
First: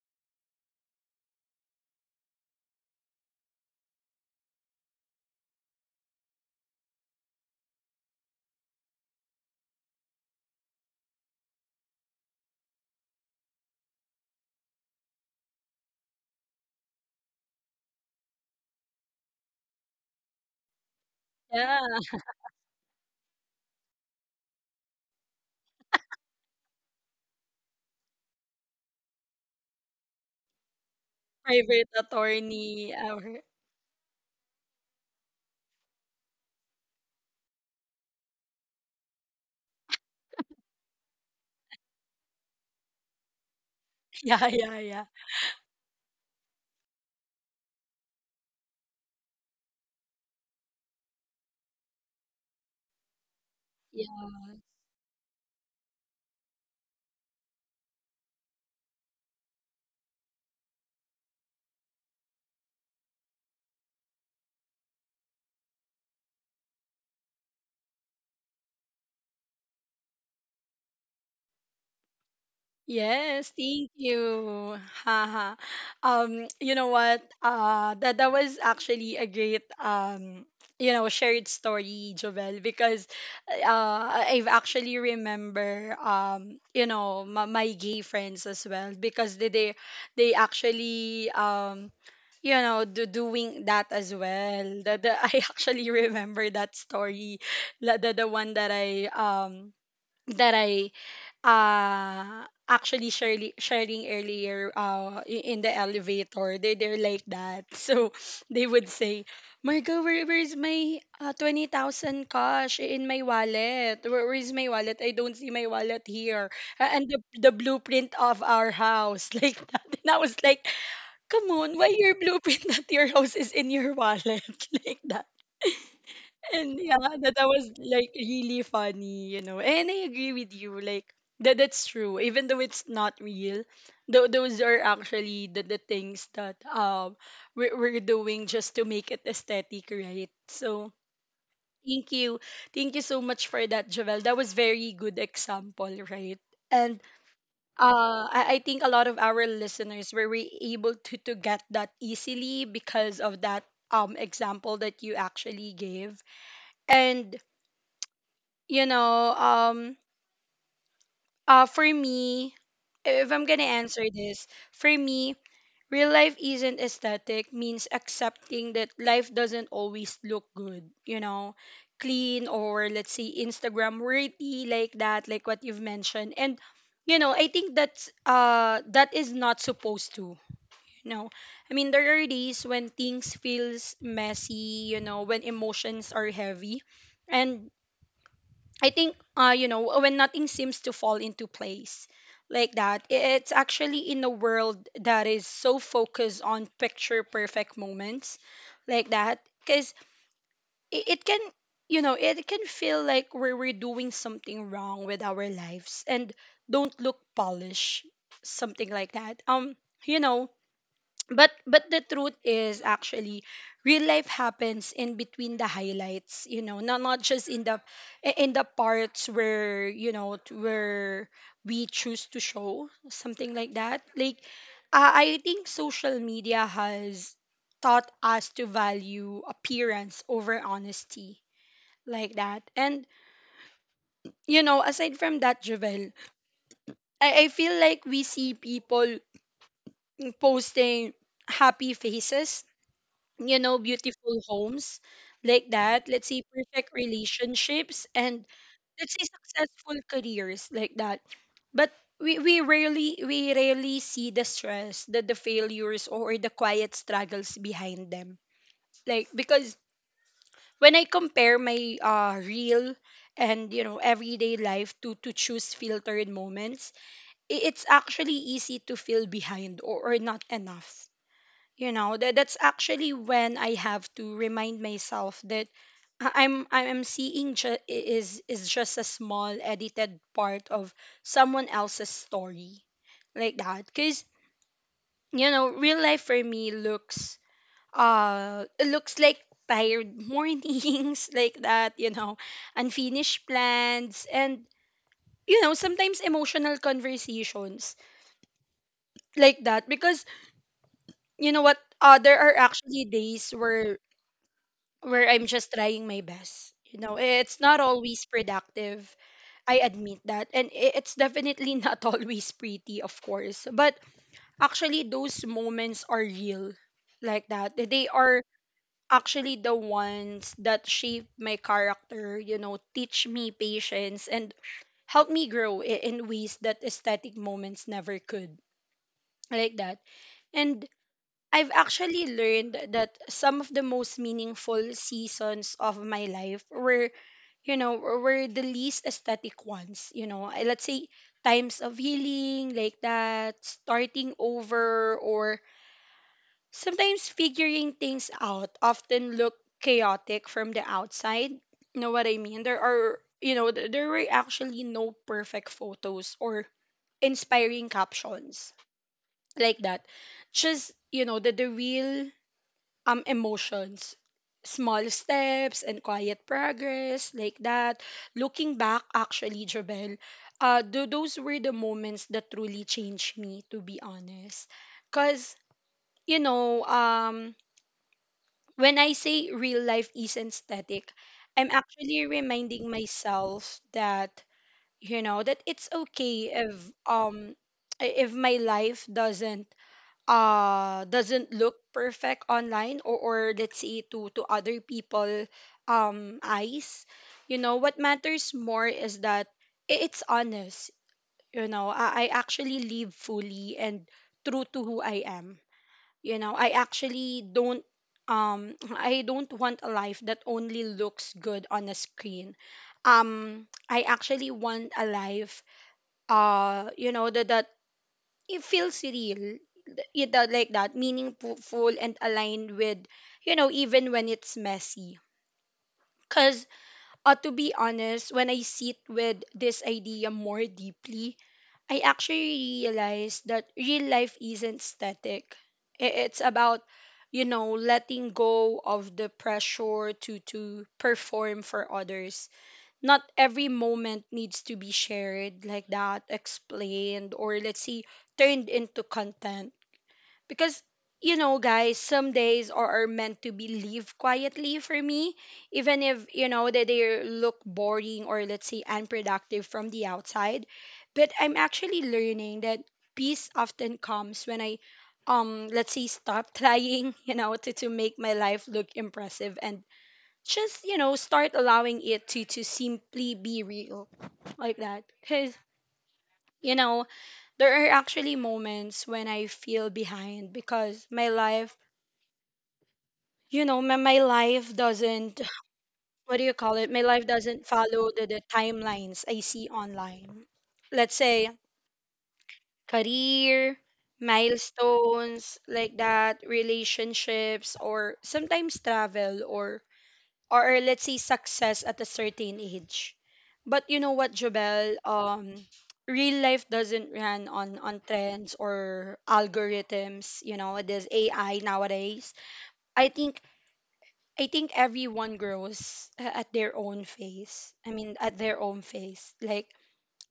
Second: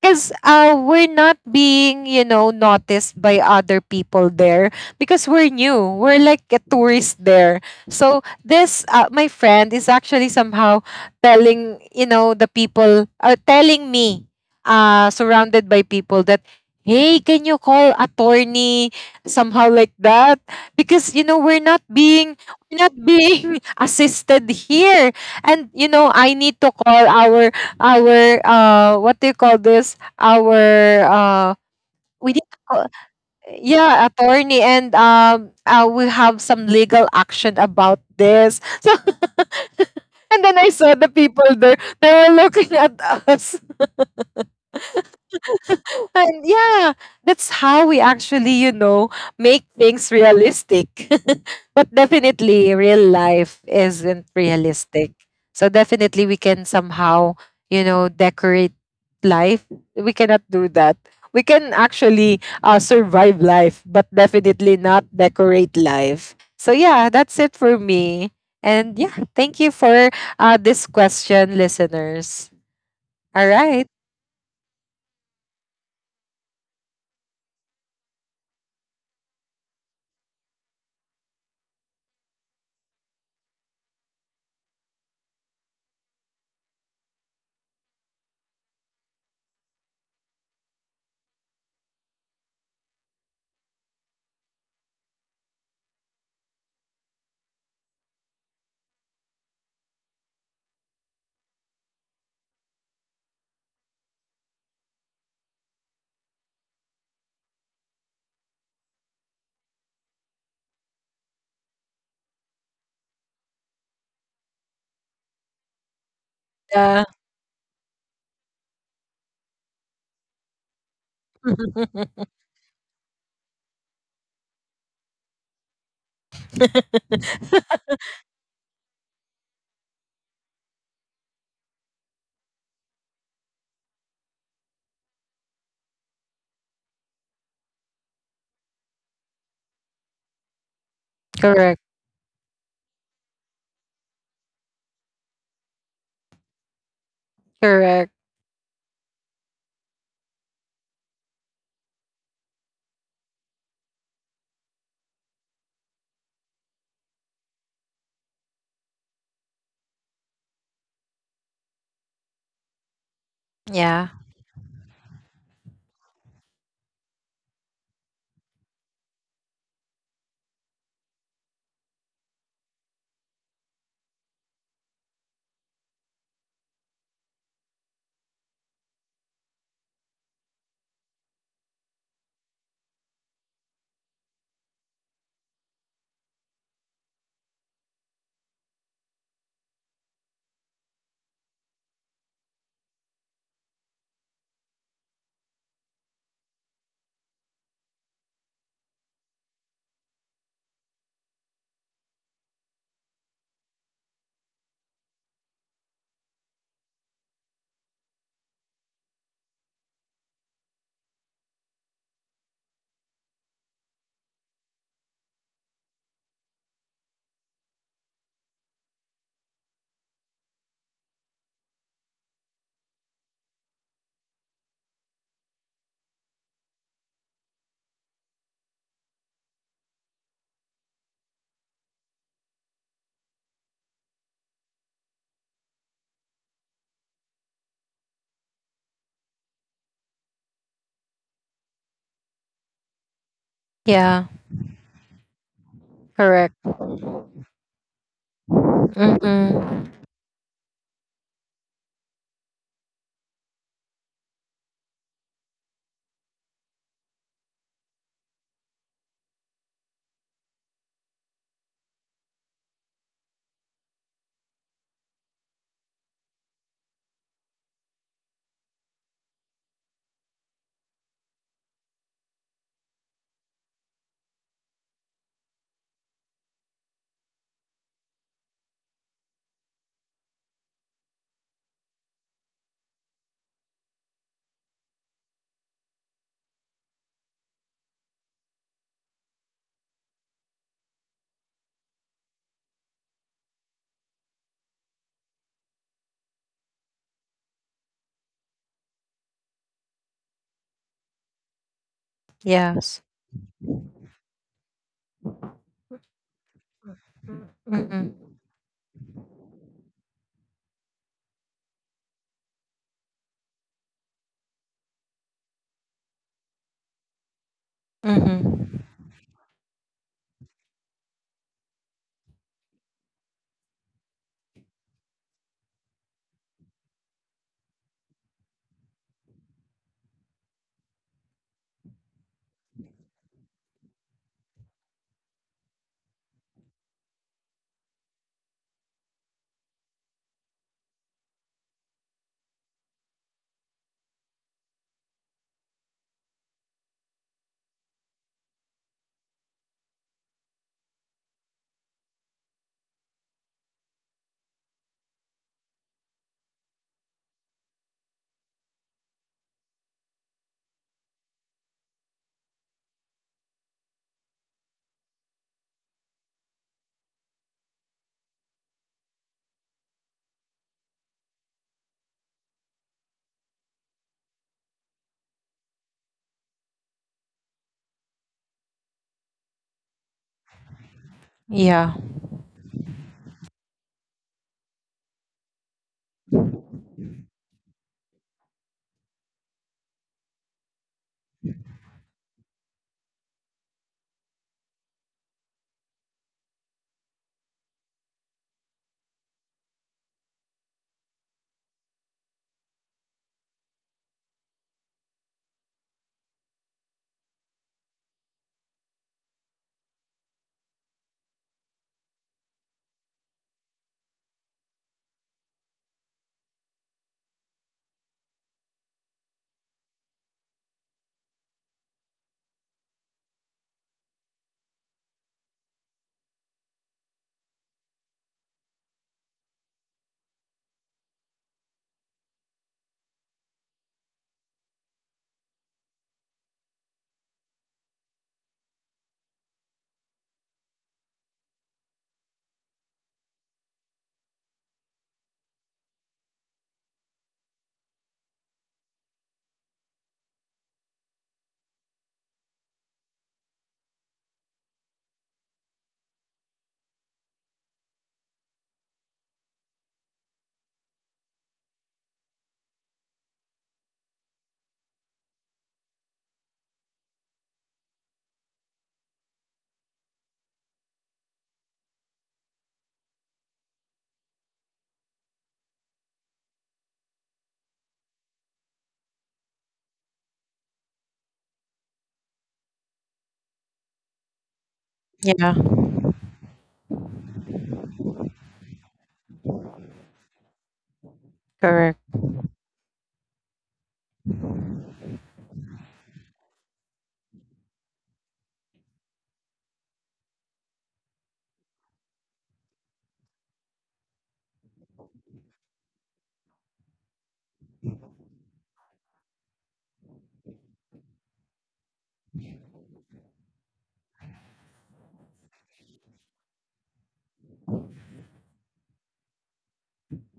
B: because we're not being, you know, noticed by other people there because we're new, we're like a tourist there. So this, my friend is actually somehow telling, you know, the people, telling me, surrounded by people that, hey, can you call attorney, somehow like that, because you know, we're not
A: Yeah,
B: being we're not being assisted here, and you know, I need to call our, what do you call this? Our,
A: private
B: we need to call,
A: attorney. Or,
B: yeah, attorney, and we have some legal action about this. So, and then I saw the people there, they were looking at us.
A: yeah, yeah, yeah,
B: And yeah, that's how we actually, you know, make things realistic. But definitely, real life isn't
A: yeah.
B: realistic. So definitely, we can somehow, you know, decorate life. We cannot do that. We can actually survive life, but definitely not decorate life. So yeah, that's it for me. And yeah, thank you for this question, listeners. All
A: Yes,
B: right.
A: thank you. Haha. You know what? That was actually a great shared story, Jovel, because I've actually remember my, my gay friends as well because they actually doing that as well. The I actually remember that story, the one that I actually sharing earlier in the elevator they they're like that so they would say Margo where, where's my 20,000 cash in my wallet where, where's my wallet I don't see my wallet here. A-
B: Uh,
A: and the blueprint of our house like that and I was like come on why your blueprint at your house is in your wallet like that and yeah, that that was like really funny, you know. And I agree with you, like that that's true. Even though it's not real, though those are actually the things that we're doing just to make it aesthetic, right? So
B: correct,
A: thank you, thank you so much for that, Javel. That was very good example, right? And
B: correct,
A: I think a lot of our listeners were we able to get that easily because of that example that you actually gave and you know, for me, if I'm gonna
B: yeah,
A: answer this, for me, real life isn't aesthetic means accepting that life doesn't always look good, you know, clean or let's say Instagram worthy like that, like what you've mentioned. And you know, I think that's that is not supposed to. You know, I mean there are days when things feels messy, you know, when emotions are heavy. And I think when nothing seems to fall into place like that it's actually in a world that is so focused on picture perfect moments like that cuz it can you know it can feel like we're doing something wrong with our lives and don't look polished something like that you know but the truth is actually real life happens in between the highlights you know not just in the parts where you know where we choose to show something like that like I think social media has taught us to value appearance over honesty like that and you know aside from that Javel I feel like we see people posting happy faces you know,
B: yeah,
A: beautiful homes like that. Let's say
B: correct,
A: perfect relationships and let's say
B: mm-hmm,
A: successful careers like that. But we rarely see the stress, the failures or the quiet struggles behind them. Like because when I compare my real and you know everyday life to choose filtered moments, it's actually easy to feel behind or not enough you know that that's actually when I have to remind myself that I'm seeing is just a small edited part of someone else's story like that because you know real life for me looks it looks like tired mornings like that you know unfinished plans and you know sometimes emotional conversations like that because you know what there are
B: yes,
A: actually days where I'm just trying my best. You know, it's not
B: mm-hmm,
A: always productive. I admit that. And it's definitely not always pretty, of course. But actually, those moments are real like that. They are
B: mm-hmm,
A: actually the ones that shape my character, you know, teach me patience and help me grow in ways that aesthetic moments never could. Like that. And I've actually learned that some of the most meaningful seasons of my life were, you know, we're the least aesthetic ones. You know, let's say times of healing, like that, starting over, or sometimes figuring things out often look chaotic from the outside. You know what I mean? There are, you know, there were actually no perfect photos or inspiring captions, like that. Just, you know, the real emotions, small steps, and quiet progress, like that. Looking back, actually, Jobel, those were the moments that truly changed me, to be honest. Cuz, you know, when I say real life isn't static, I'm
B: yeah,
A: actually reminding myself that, you know, that it's okay if, um if my life doesn't, doesn't look perfect online, or, let's say to other people, eyes. You know, what matters more is that it's honest. You know, I actually live fully and true to who I am. You know, I actually don't, I don't want a life that only looks good on a screen. I actually want a life, you know, that it feels real, you know, like that, meaningful and aligned with, you know, even when it's messy. Because, to be honest, when I sit with this idea more deeply, I actually realize that real life isn't static. It's about, you know, letting go of the pressure to perform for others. Not every moment needs to be shared, like that, explained, or let's say turned into content. Because, you know, guys, some days are meant to be lived quietly for me, even if, you know, that they look boring or, let's say, unproductive from the outside. But I'm actually learning that peace often comes when I let's say stop trying, you know, to, make my life look impressive and just, you know, start allowing it to, simply be real, like that. Because, you know, there are actually moments when I feel behind because my life, you know, my life
B: yeah,
A: doesn't, what do you call it, my life doesn't follow the, timelines I see online, let's say
B: correct,
A: career milestones, like that, relationships, or sometimes travel, or or let's say success at a certain age. But you know what, Jobel, real life doesn't run on trends or algorithms. You know, this AI nowadays. i think I think everyone grows, at their own pace. I mean, at their own pace. Like,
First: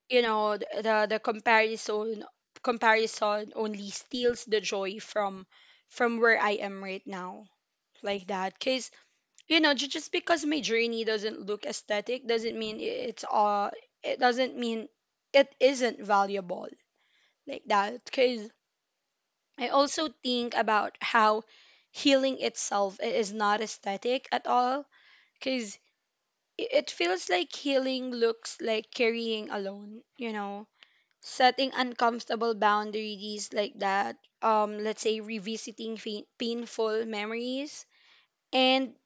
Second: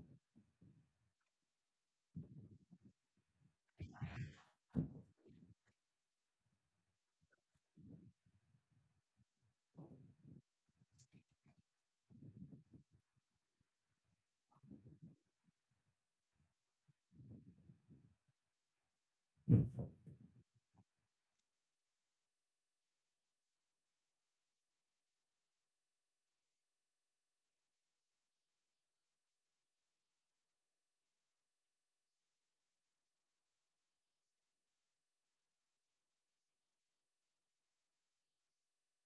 A: you know, the comparison, comparison only steals the joy from where I am right now, like that. Cause, you know, just because my journey doesn't look aesthetic doesn't mean it's all. It doesn't mean it isn't valuable, like that. Cause I also think about how healing itself is not aesthetic at all. Cause it feels like healing looks like carrying alone, you know, setting uncomfortable boundaries, like that. Let's say revisiting painful memories, and,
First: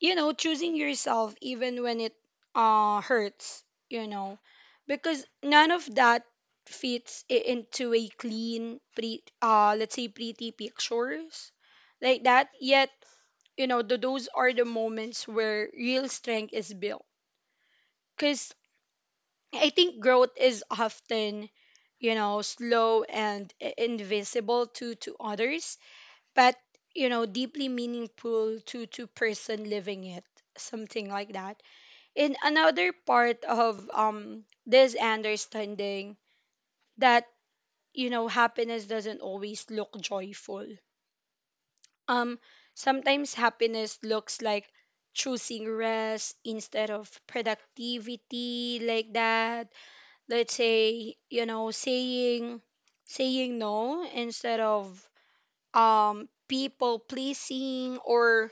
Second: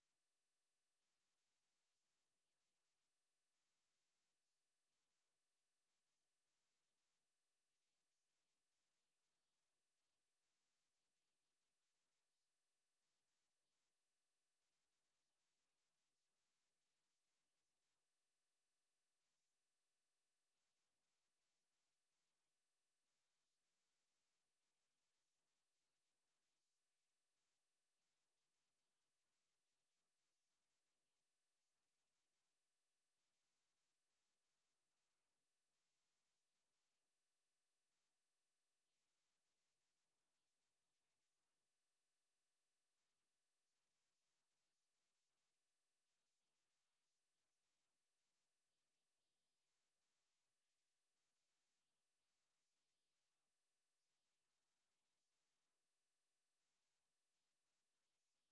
A: you know, choosing yourself even when it hurts, you know, because none of that fits into a clean, pre let's say pretty pictures, like that. Yet, you know, those are the moments where real strength is built. Cause I think growth is often, you know, slow and invisible to others, but, you know, deeply meaningful to person living it, something like that. In another part of this understanding that, you know, happiness doesn't always look joyful. Um, sometimes happiness looks like choosing rest instead of productivity, like that, let's say, you know, saying saying no instead of people pleasing, or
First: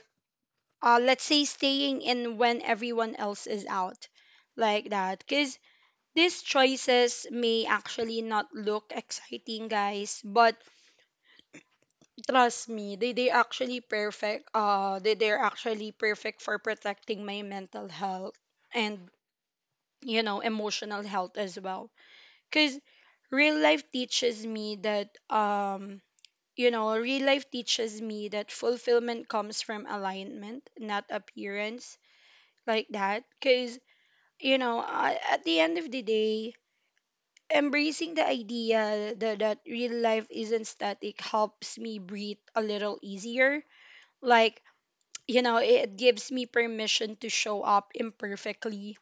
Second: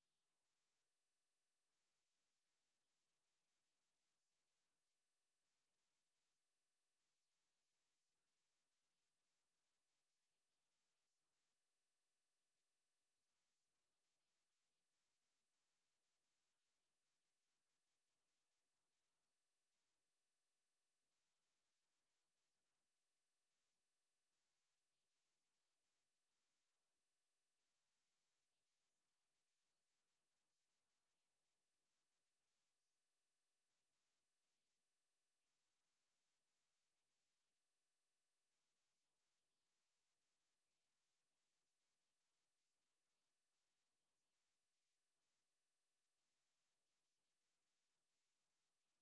A: let's say staying in when everyone else is out, like that. Because these choices may actually not look exciting, guys, but trust me, they actually perfect, they're actually perfect for protecting my mental health and, you know, emotional health as well. Cause real life teaches me that, you know, real life teaches me that fulfillment comes from alignment, not appearance, like that. Cause, you know, at the end of the day, embracing the idea that real life isn't static helps me breathe a little easier. Like, you know, it gives me permission to show up imperfectly,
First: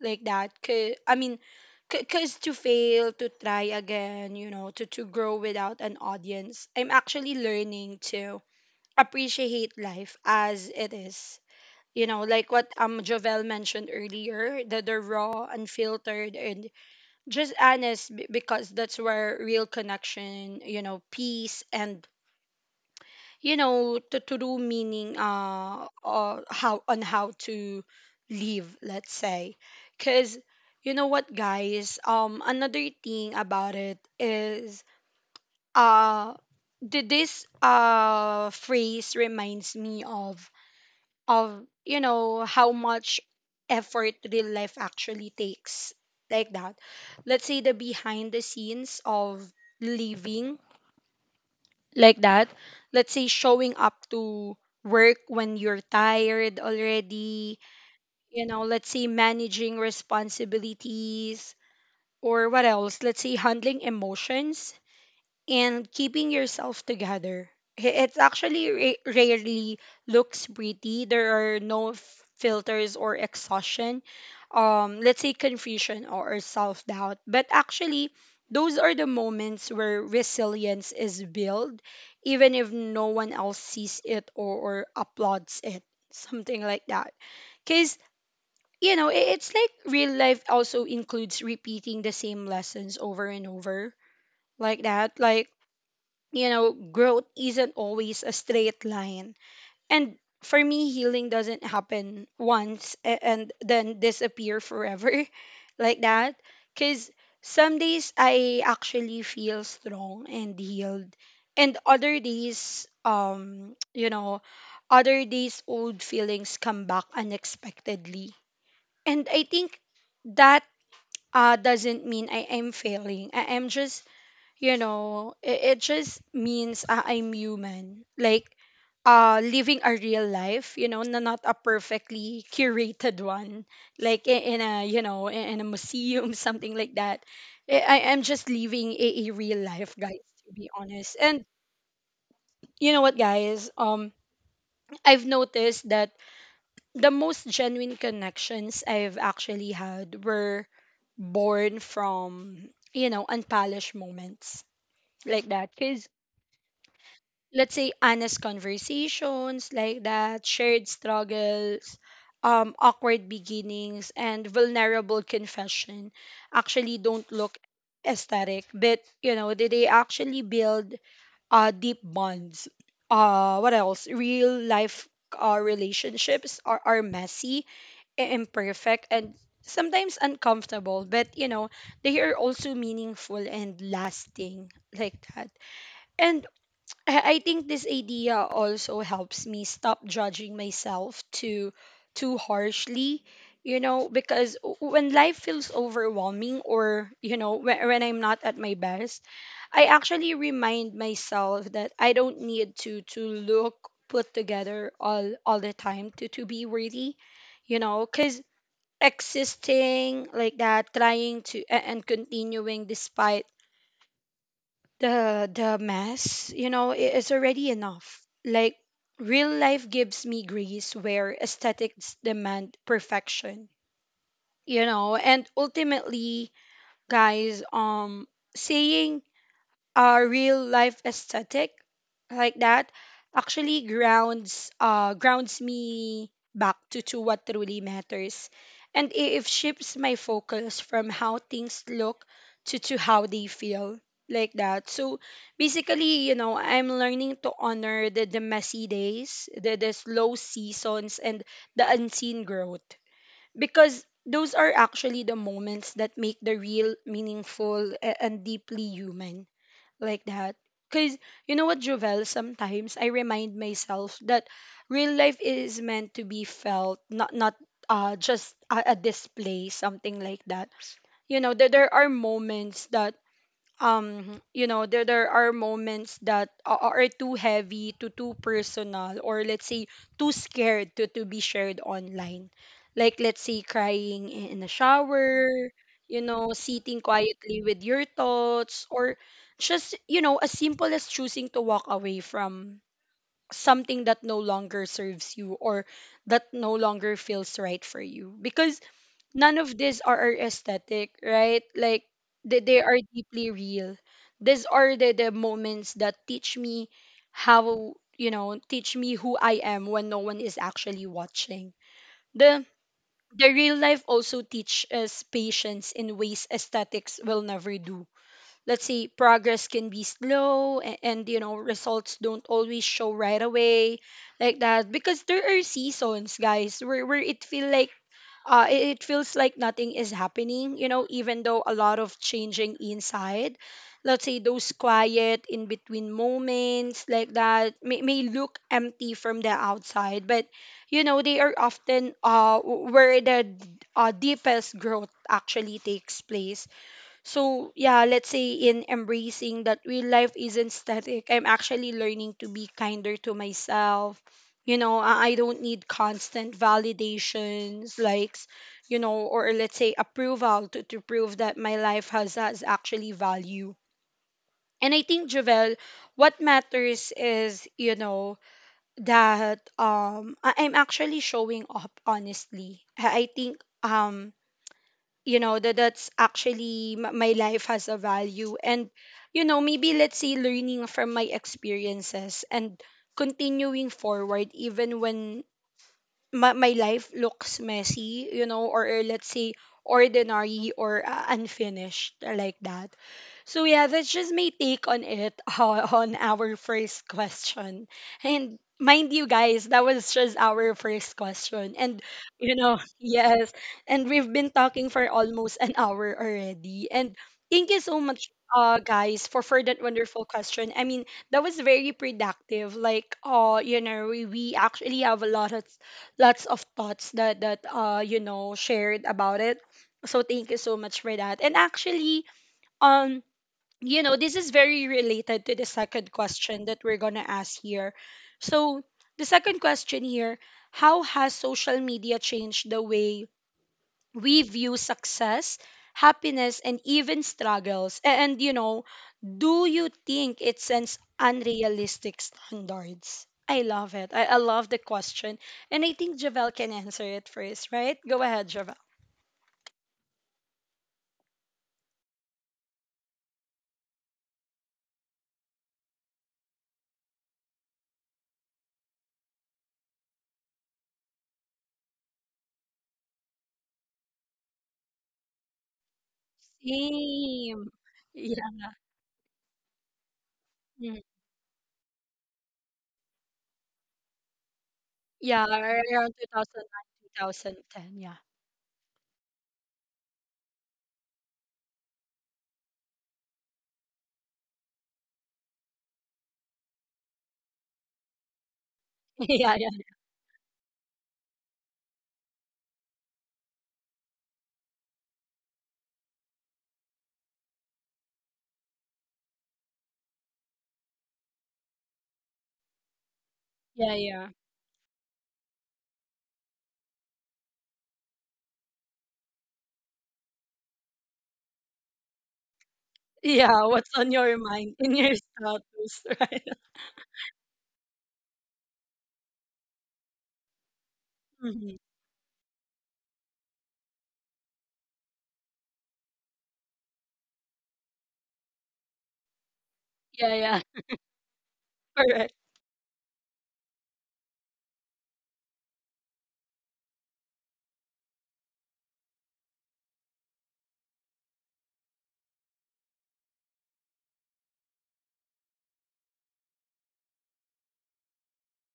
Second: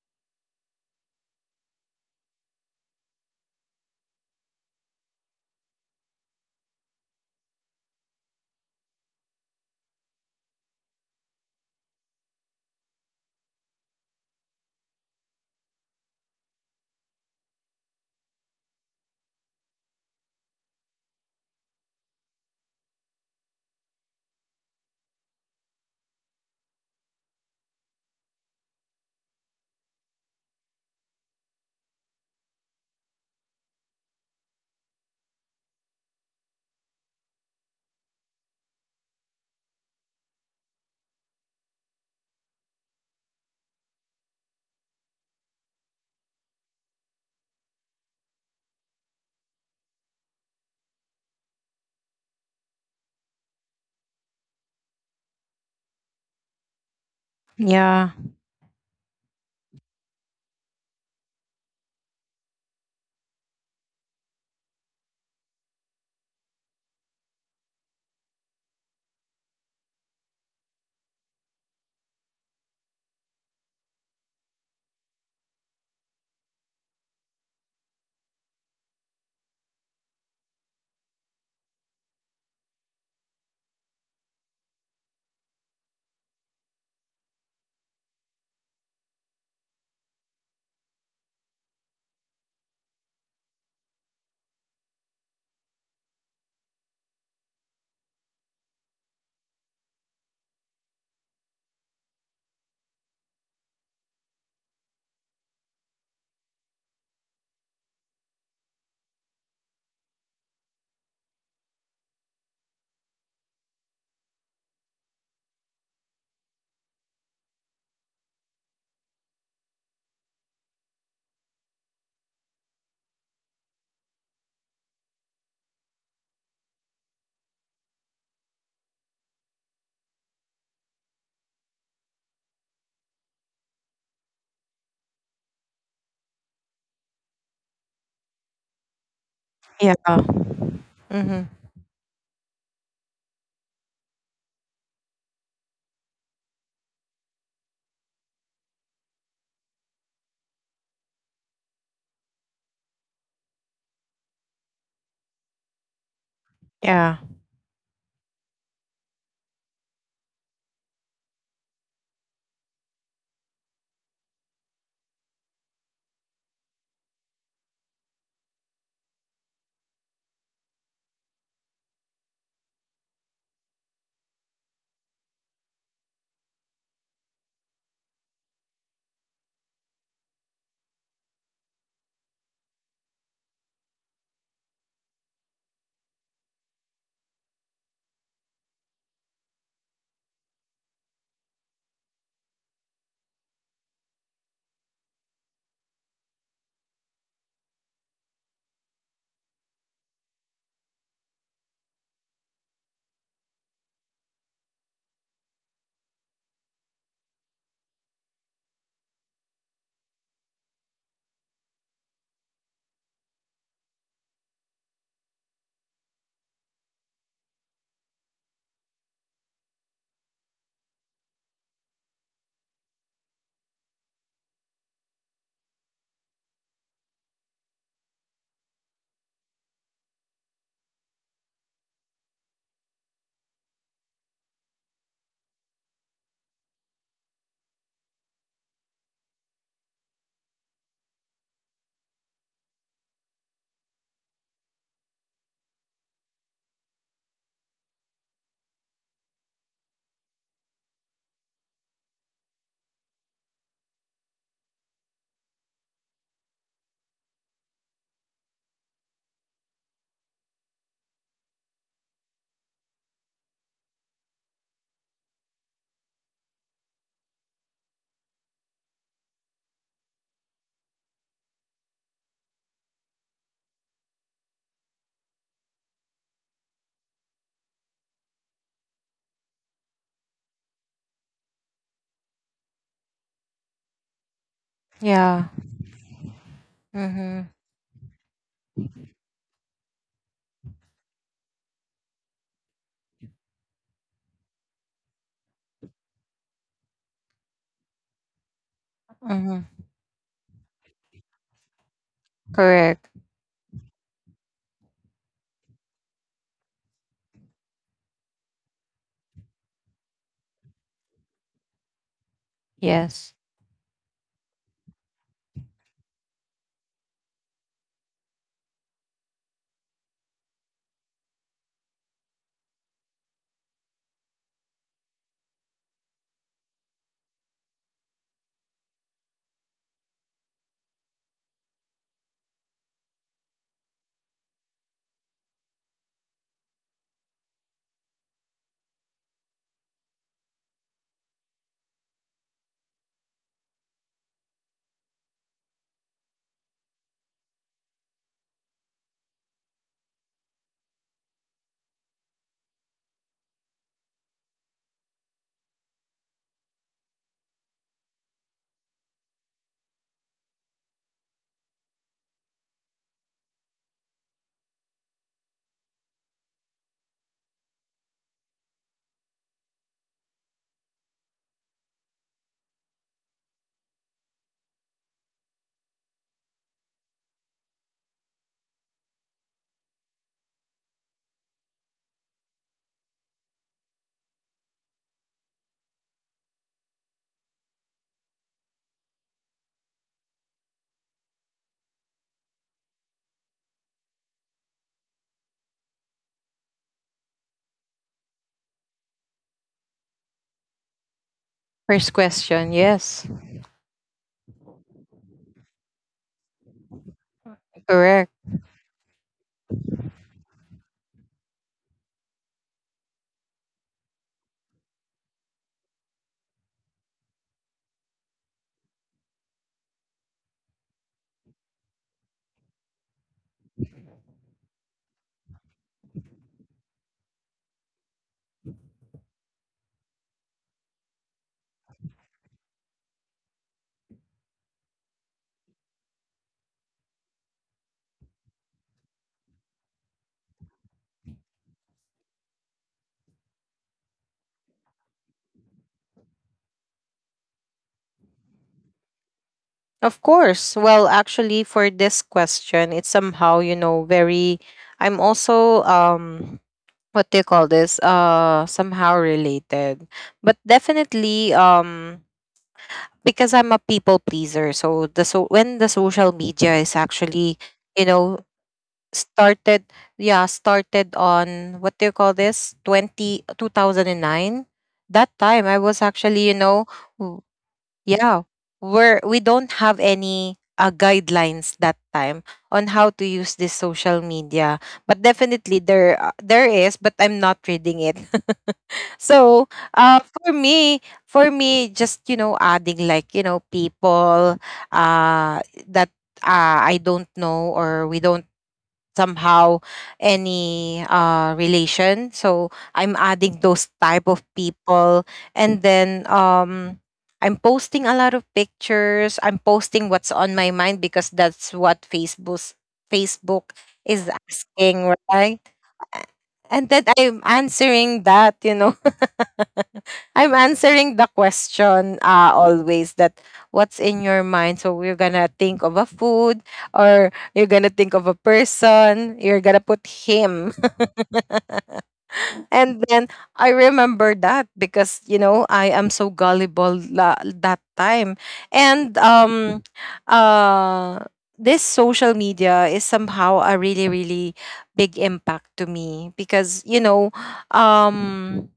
A: like that. I mean, because to fail, to try again, you know, to, grow without an audience, I'm actually learning to appreciate life as it is, you know, like what Jovel mentioned earlier, that the raw, unfiltered, and just honest, because that's where real connection, you know, peace, and, you know, to, do meaning, or how, on how to live, let's say. Because, you know what, guys, another thing about it is, uh this phrase reminds me of, you know, how much effort real life actually takes, like that. Let's say the behind the scenes of living, like that. Let's say showing up to work when you're tired already,
B: yeah,
A: you know, let's say managing responsibilities, or what else? Let's say handling emotions and keeping yourself together. It's actually rarely looks pretty. There are no filters or exhaustion, let's say confusion, or, self-doubt, but actually those are the moments where resilience is built, even if no one else sees it, or, applauds it, something like that. Because, you know, it, it's like real life also includes repeating the same lessons over and over, like that, like, you know, growth isn't always a straight line. And for me, healing doesn't happen once and then disappear forever, like that. Because some days I actually feel strong and healed, and other days, you know, other days old feelings come back unexpectedly. And I think that, doesn't mean I am failing. I am just, you know, it just means, I'm human. Like, living a real life, you know, not a perfectly curated one, like in a, you know, in a museum, something like that. I am just living a real life,
B: yeah,
A: guys, to be honest. And,
B: mm-hmm,
A: you know what, guys, I've noticed that the most genuine connections I've actually had were born from, you know, unpolished moments, like that. Because
B: yeah,
A: let's say honest conversations, like that, shared struggles, awkward beginnings, and vulnerable confession actually don't look aesthetic, but, you know, they actually build deep bonds. What else? Real life, relationships are messy, imperfect, and sometimes uncomfortable, but, you know, they are also meaningful and lasting, like that. And I think this idea also helps me stop judging myself too harshly, you know, because when life feels overwhelming, or, you know, when, I'm not at my best, I actually remind myself that I don't need to look put together all the time to be worthy, you know, cuz existing, like that, trying to and continuing despite the mess, you know, is already enough. Like, real life gives me grace where aesthetics demand perfection, you know. And ultimately, guys, saying, real life aesthetic, like that, actually grounds, grounds me back to, what truly matters. And it shifts my focus from how things look to, how they feel, like that. So basically, you know, I'm learning to honor the, messy days, the, slow seasons, and the unseen growth, because those are actually the moments that make the real meaningful and deeply human, like that. Because, you know what, Jovel, sometimes I remind myself that real life is meant to be felt, not just a display, something like that. You know, that there are moments that, um you know, there are moments that are too heavy, to too personal, or let's say too scared to be shared online. Like, let's say crying in a
B: yeah,
A: shower, you know, sitting
B: mm-hmm,
A: quietly with your thoughts, or just, you know, as simple as choosing to walk away from something that no longer serves you, or that no longer feels right for you, because none
B: mm-hmm,
A: of these are aesthetic, right? Like, they are
B: correct,
A: deeply real. These are the, moments that teach me how, you know, teach me who I am when no one is actually watching. The
B: yes,
A: real life also teach us patience in ways aesthetics will never do. Let's say progress can be slow, and, you know, results don't always show right away, like that, because there are seasons, guys, where, it feel like, it, it feels like nothing is happening, you know, even though a lot of changing inside. Let's say those quiet in between moments, like that, may, look empty from the outside, but, you know, they are often, where the, deepest growth actually takes place. So yeah, let's say in embracing that real life isn't static, I'm actually learning to be kinder to myself. You know, I don't need constant validations, likes, you know, or let's say approval to, prove that my life has actually value. And I think, Javel, what matters is, you know, that, I, I'm actually showing up honestly. I think, you know, that that's actually my life has a value. And, you know, maybe let's say learning from my experiences and continuing forward even when my, life looks messy, you know, or, let's say ordinary, or unfinished, like that. So yeah, that's just my take on it, on our first question. And mind you, guys, that was just our first question. And,
B: first
A: you
B: question,
A: know,
B: yes,
A: yes, and we've been talking for almost an hour already. And thank you so much,
B: correct.
A: guys, for that wonderful question. I mean, that was very productive. Like you know, we actually have a lot of lots of thoughts that you know shared about it. So thank you so much for that. And actually um you know, this is very related to the second question that we're going to ask here. So, the second question here, how has social media changed the way we view success, happiness, and even struggles? And, you know, do you think it sends unrealistic standards? I love it. I love the question. And I think Javel can answer it first, right? Go ahead, Javel.
B: Of course. Well, actually, for this question, it's somehow, you know, very, I'm also, what do you call this, somehow related. But definitely, because I'm a people pleaser, so the, so when the social media is actually,
A: Same.
B: you know,
A: Yeah.
B: started, yeah, started on, what do you call this, Twenty 2009. That
A: Yeah,
B: time, I was
A: around
B: actually, you know,
A: 2009,
B: w-
A: 2010. Yeah.
B: yeah, we don't have any guidelines that time on how to use this social media. But definitely there, there is, but I'm not reading it.
A: yeah,
B: So,
A: yeah,
B: uh, for me, for me, just, you know, adding, like, you know, people, uh, that I don't know, or we don't somehow any relation. So I'm adding those
A: yeah,
B: type
A: yeah.
B: of people, and then I'm posting a lot of pictures. I'm posting what's on my mind because that's what Facebook's
A: Yeah,
B: Facebook
A: what's on
B: is
A: your mind in your
B: asking, right?
A: status, right?
B: And then I'm answering that, you know. I'm answering the
A: Hmm.
B: question, always, that what's in your mind. So we're gonna think of a food, or you're gonna think of a person, you're gonna put
A: Yeah, yeah,
B: him,
A: correct.
B: and then I remember that because, you know, I am so gullible that time, and uh, this social media is somehow a really, really big impact to me because, you know, um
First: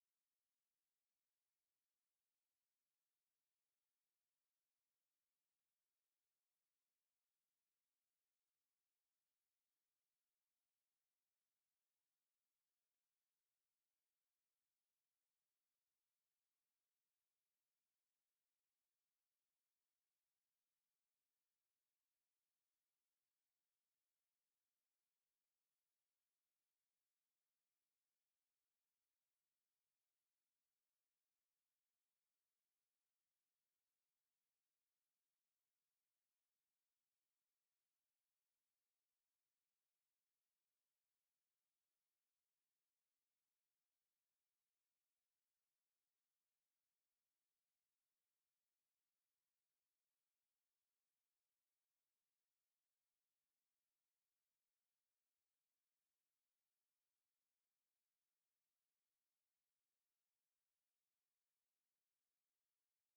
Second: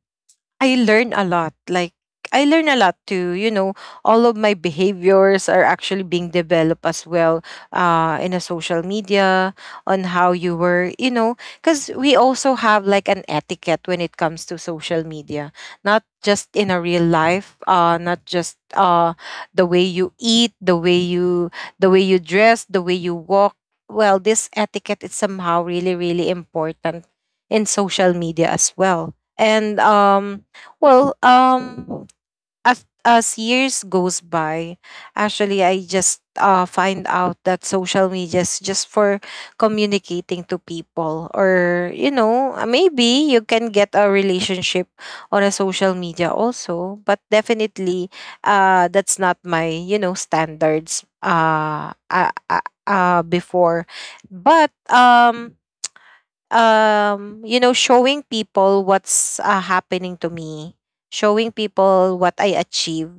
B: I learn a lot. Like, I learn a lot too. You know, all of my behaviors are actually being developed as well in a social media, on how you were. You know, because we also have like an etiquette when it comes to social media, not just in a real life. Not just the way you eat, the way you, the way you dress, the way you walk. Well, this etiquette is somehow really, really important in social media as well. Well, um, as years goes by, actually, I just find out that social media is just for communicating to people, or, you know, maybe you can get a relationship on a social media also. But definitely, that's not my, you know, standards. Before, but you know, showing people what's happening to me, showing people what I achieve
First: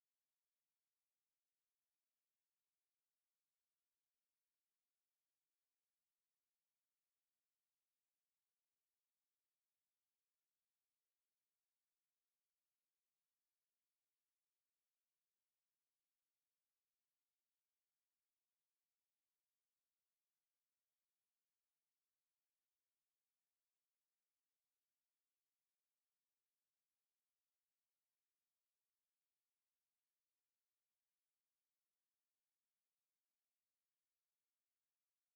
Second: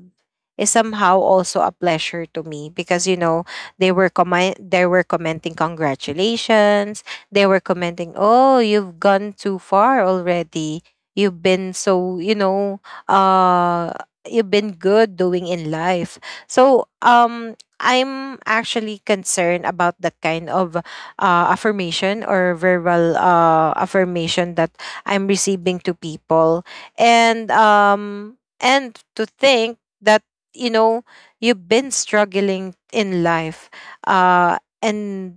B: is somehow also a pleasure to me, because you know, they were commenting congratulations, they were commenting, oh, you've gone too far already, you've been so, you know, uh you've been good doing in life. So I'm actually concerned about that kind of affirmation, or verbal affirmation that I'm receiving to people. And to think that, you know, you've been struggling in life, and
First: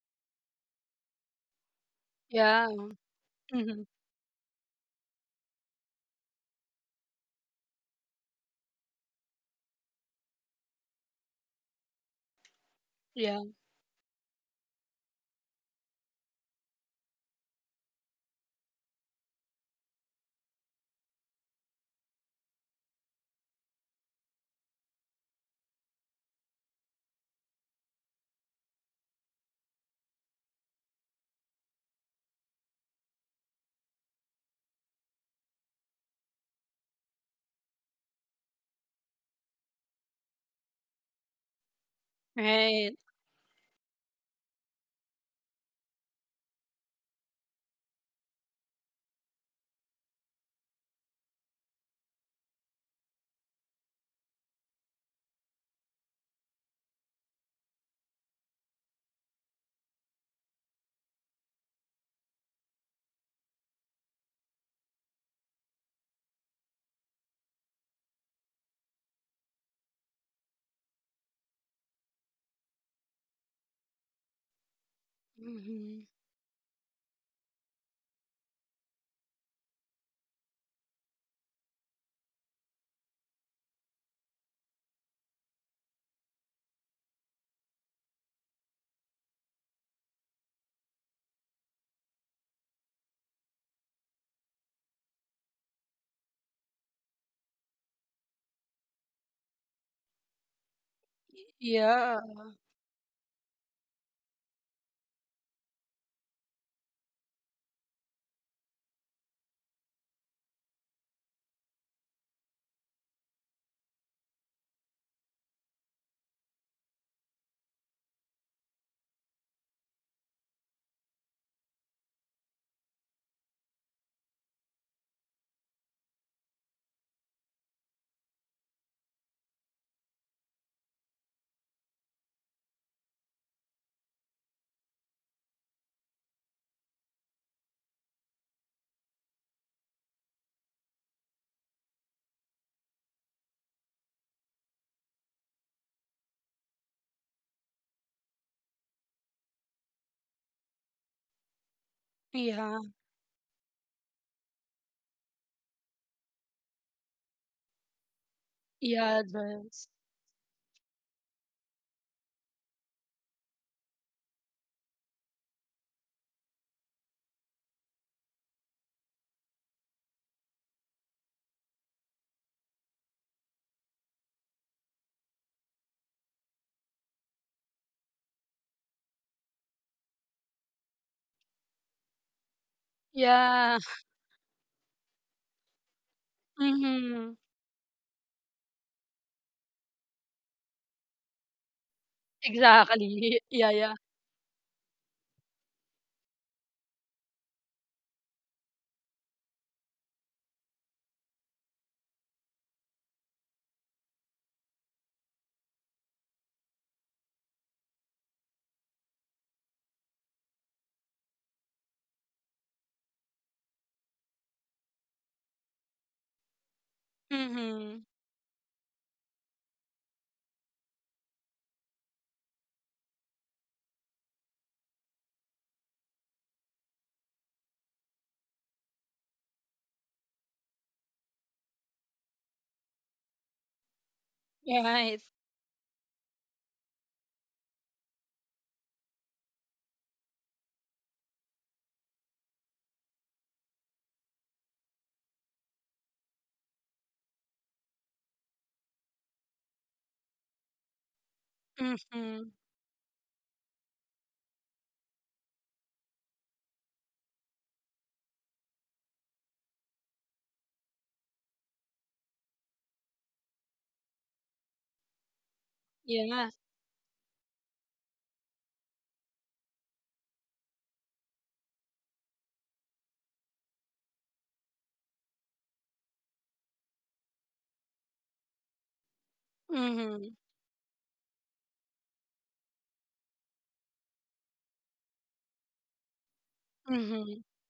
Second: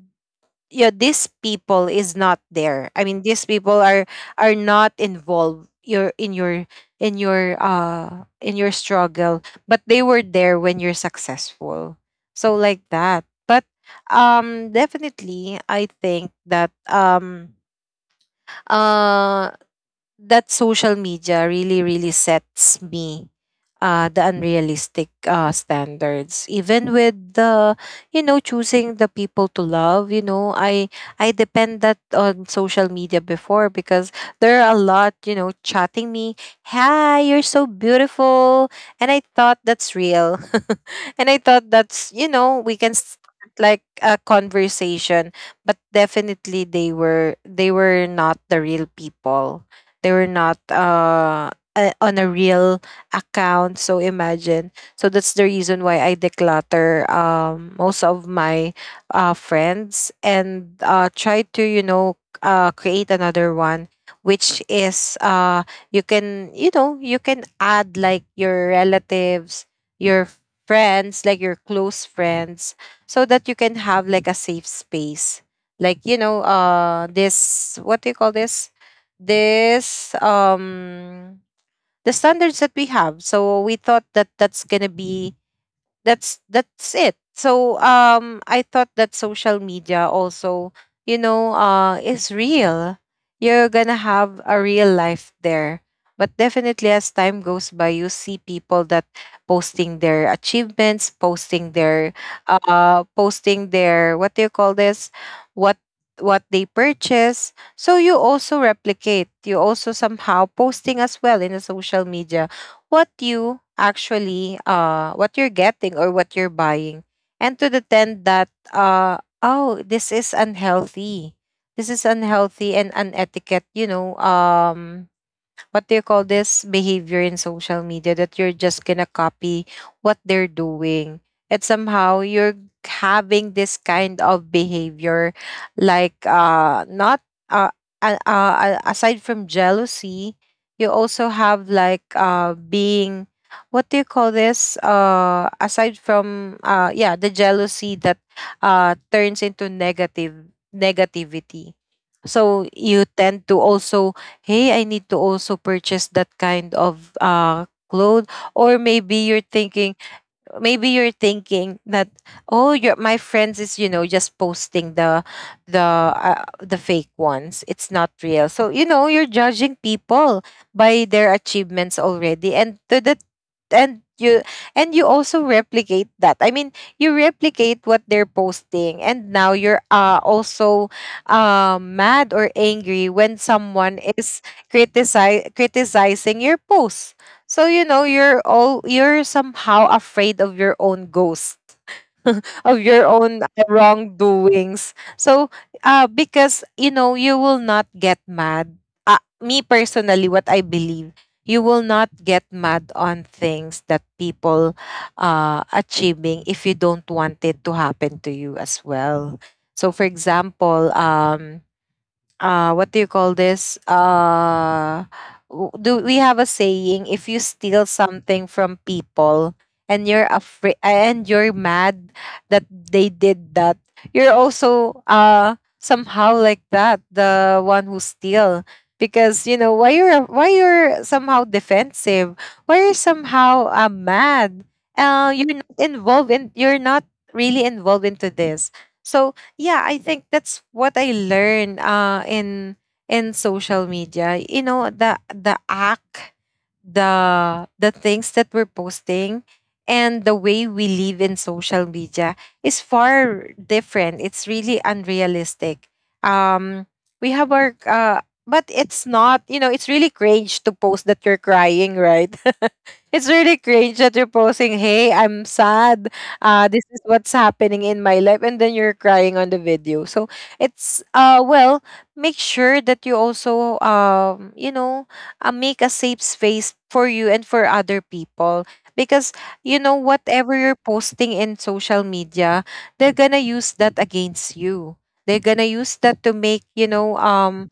B: yeah, these people is not
A: Yeah.
B: there, I mean, these people
A: Hmm.
B: are not involved your in your, in your in your struggle, but they were there when you're successful. So like that.
A: Yeah,
B: But definitely, I think that uh that social media really, really sets me the unrealistic standards, even with the, you know, choosing the people to love. You know, I depend that on social media before because there are a lot, you know, chatting me, hi, you're so beautiful, and I thought that's real. And I thought that's, you know, we can
A: right.
B: start like a conversation. But definitely, they were not the real people, they were not on a real account. So imagine. So that's the reason why I declutter most of my friends, and try to, you know, create another one, which is, you can, you know, you can add like your relatives, your friends, like your close friends, so that you can have like a safe space, like,
A: Hmm.
B: you know, this, what do you call this, this, the standards that we have. So we thought that that's going to be, that's it. So I thought that social media also, you know, is real, you're gonna have a real life there. But definitely, as time goes by, you see people that posting their achievements, posting their
A: Yeah,
B: posting their, what do you call this, what what they purchase. So you also replicate, you also somehow posting as well in the social media what you actually what you're getting or what you're buying. And to the tent that, uh, oh, this is unhealthy, this is unhealthy and unetiquette, you know, what do you call this, behavior in social media that you're just gonna copy what they're doing, and somehow you're having this kind of behavior, like, not uh, aside from jealousy, you also have like, being, what do you call this, aside from yeah, the jealousy that turns into negative negativity. So
A: yeah,
B: you tend to also, hey, I need to also purchase that kind of clothes. Or
A: yeah,
B: maybe you're thinking that, oh, your, my friends is, you know, just posting the the fake ones, it's not real. So, you know, you're judging people by their achievements already, and to the, and you, and you also replicate that, I mean, you replicate what they're posting, and now you're also mad or angry when
A: yeah.
B: someone is criticize criticizing your post.
A: Hmm.
B: So, you know, you're all, you're somehow afraid of your own ghost, of your own
A: Exactly. Yeah, yeah.
B: wrongdoings. So because, you know, you will not get mad. Me personally, what I believe, you will not get mad on things that people achieving if you don't want it to happen to you as well. So, for example, what do you call this? Do we have a saying, if you steal
A: Hmm.
B: something from people and you're afraid and you're mad that they did that, you're also somehow like that, the one who steal? Because you know why you're, why you're somehow defensive, why you're somehow mad,
A: Right.
B: you're not involved in, you're not really involved into this. So yeah, I think that's what I learned in social media. You know, the act, the things that we're posting and the way we live in social media
A: Hmm.
B: is far different. It's really unrealistic. Um we have our but it's not, it's really cringe to post that you're crying, right? It's really cringe that you're posting, hey, I'm sad,
A: Yeah.
B: this is what's happening in my life, and then you're crying on the video. So it's well, make sure that you also make a safe space for you and for other people, because you know
A: hmm
B: whatever you're posting in social media, they're gonna use that against you, they're gonna use that to make
A: hmm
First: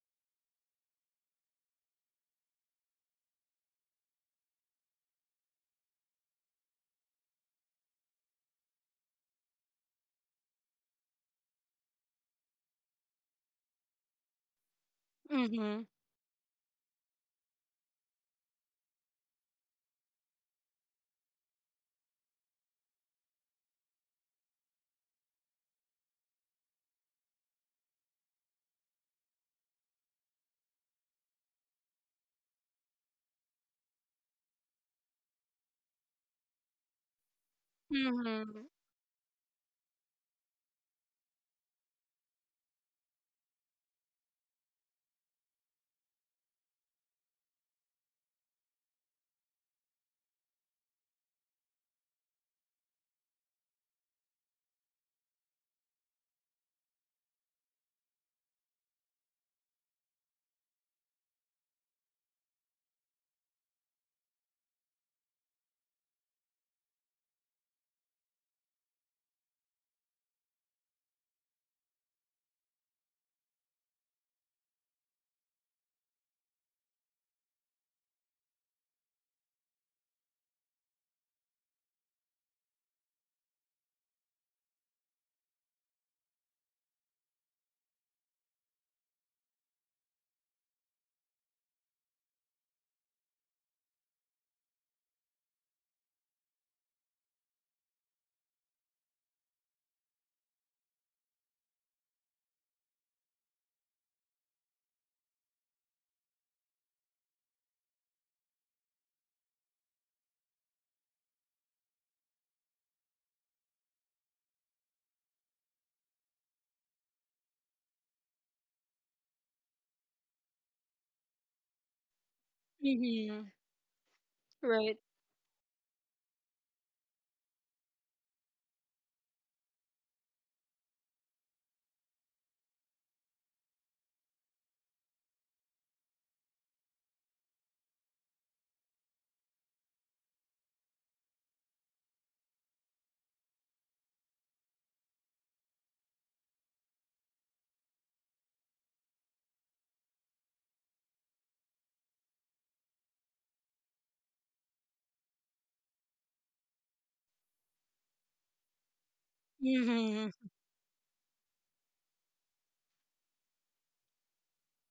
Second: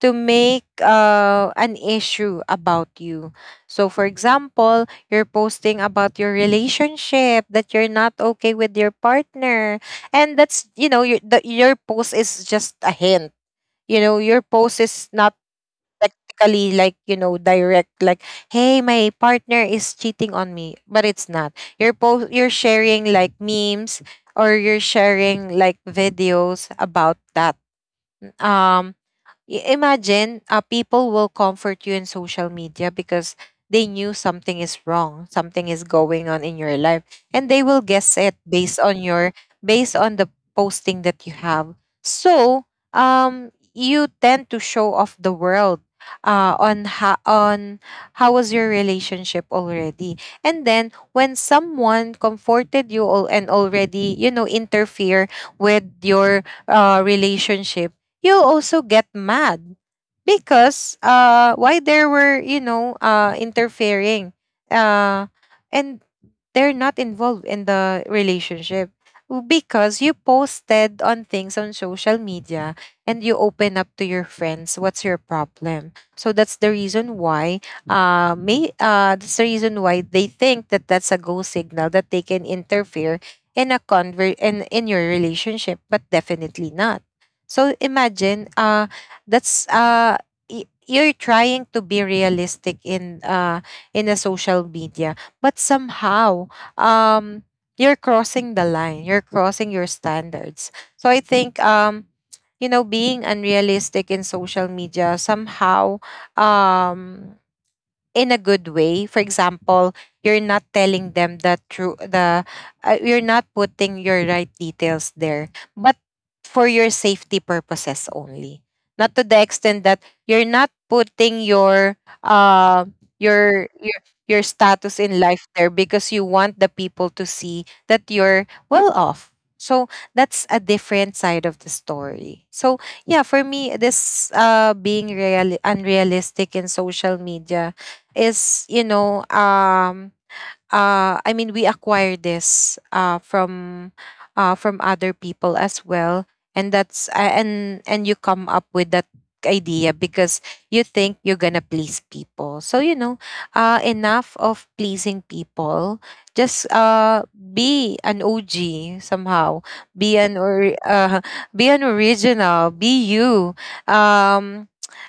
B: to make an issue about you. So, for example, you're posting about your relationship, that you're not okay with your partner, and that's your post is just a hint. Your post is not
A: hmm
B: technically like direct, like, hey, my partner is cheating on me, but it's not. You're post, you're sharing like memes or you're sharing like videos about that. Um, Imagine, people will comfort you in social media because they knew something is wrong, something is going on in your life, and they will guess it based
A: hmm
B: on your, based on the posting that you have. So you tend to show off the world, on how, on how was your relationship already, and then when someone comforted you all and already, interfere with your relationship, you'll also get mad because why there were, interfering, uh and they're not involved in the relationship, because you posted on things on social media and you open up to your friends what's your problem. So that's the reason why, may that's the reason why they think that that's a go signal, that they can interfere in a conver in your relationship, but definitely not. So imagine, that's you're trying to be realistic in a social media, but somehow, um you're crossing the line, you're crossing your standards. So I think, being unrealistic in social media somehow, um in a good way. For example, you're not telling them the true, the, you're not putting your right details there, but for your safety purposes only. Not to the extent that you're not putting your uh
A: Hmm.
B: your your your
A: Right.
B: status in life there, because you want the people to see that you're well off. So that's a different side of the story. So yeah, for me, this being real unrealistic in social media is, I mean, we acquire this from other people as well. And that's and you come up with that idea because you think you're gonna please people. So, you know, enough of pleasing people, just be an OG somehow, be an
A: Mm-hmm.
B: or be an original, be you. um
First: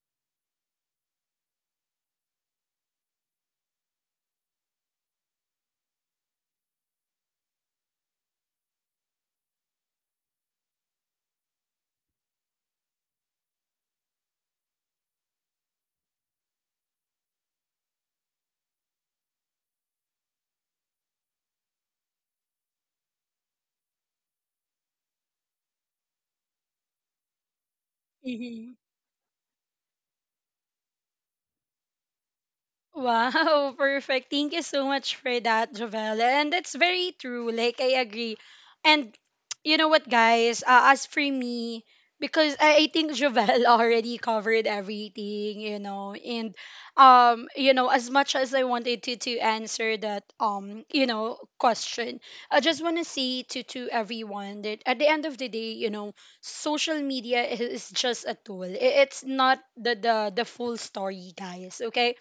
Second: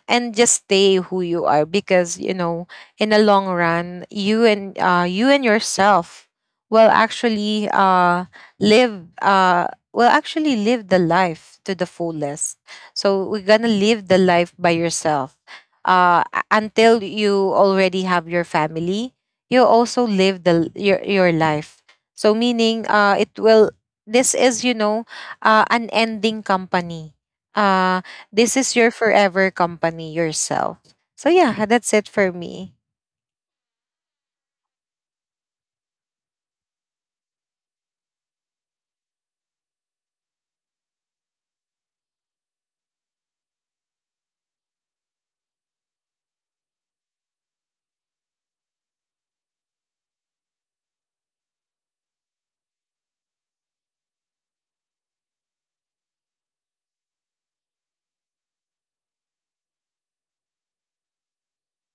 B: and just stay who you are, because you know, in the long run, you and, you and yourself will actually live will actually live the life to the fullest. So we're gonna live the life by yourself, until you already have your family. You also live your life. So meaning, it will, this is, an ending company. Uh,
A: Mm-hmm.
B: this is your forever company, yourself. So yeah, that's it for me.
A: Wow, perfect. Thank you so much for that, Jovel. And that's very true. Like, I agree. And you know what, guys? As for me, because I think Jovelle already covered everything, you know, and, you know, as much as I wanted to answer that, you know, question, I just want to say to everyone that at the end of the day, you know, social media is just a tool. It's not the full story, guys, okay?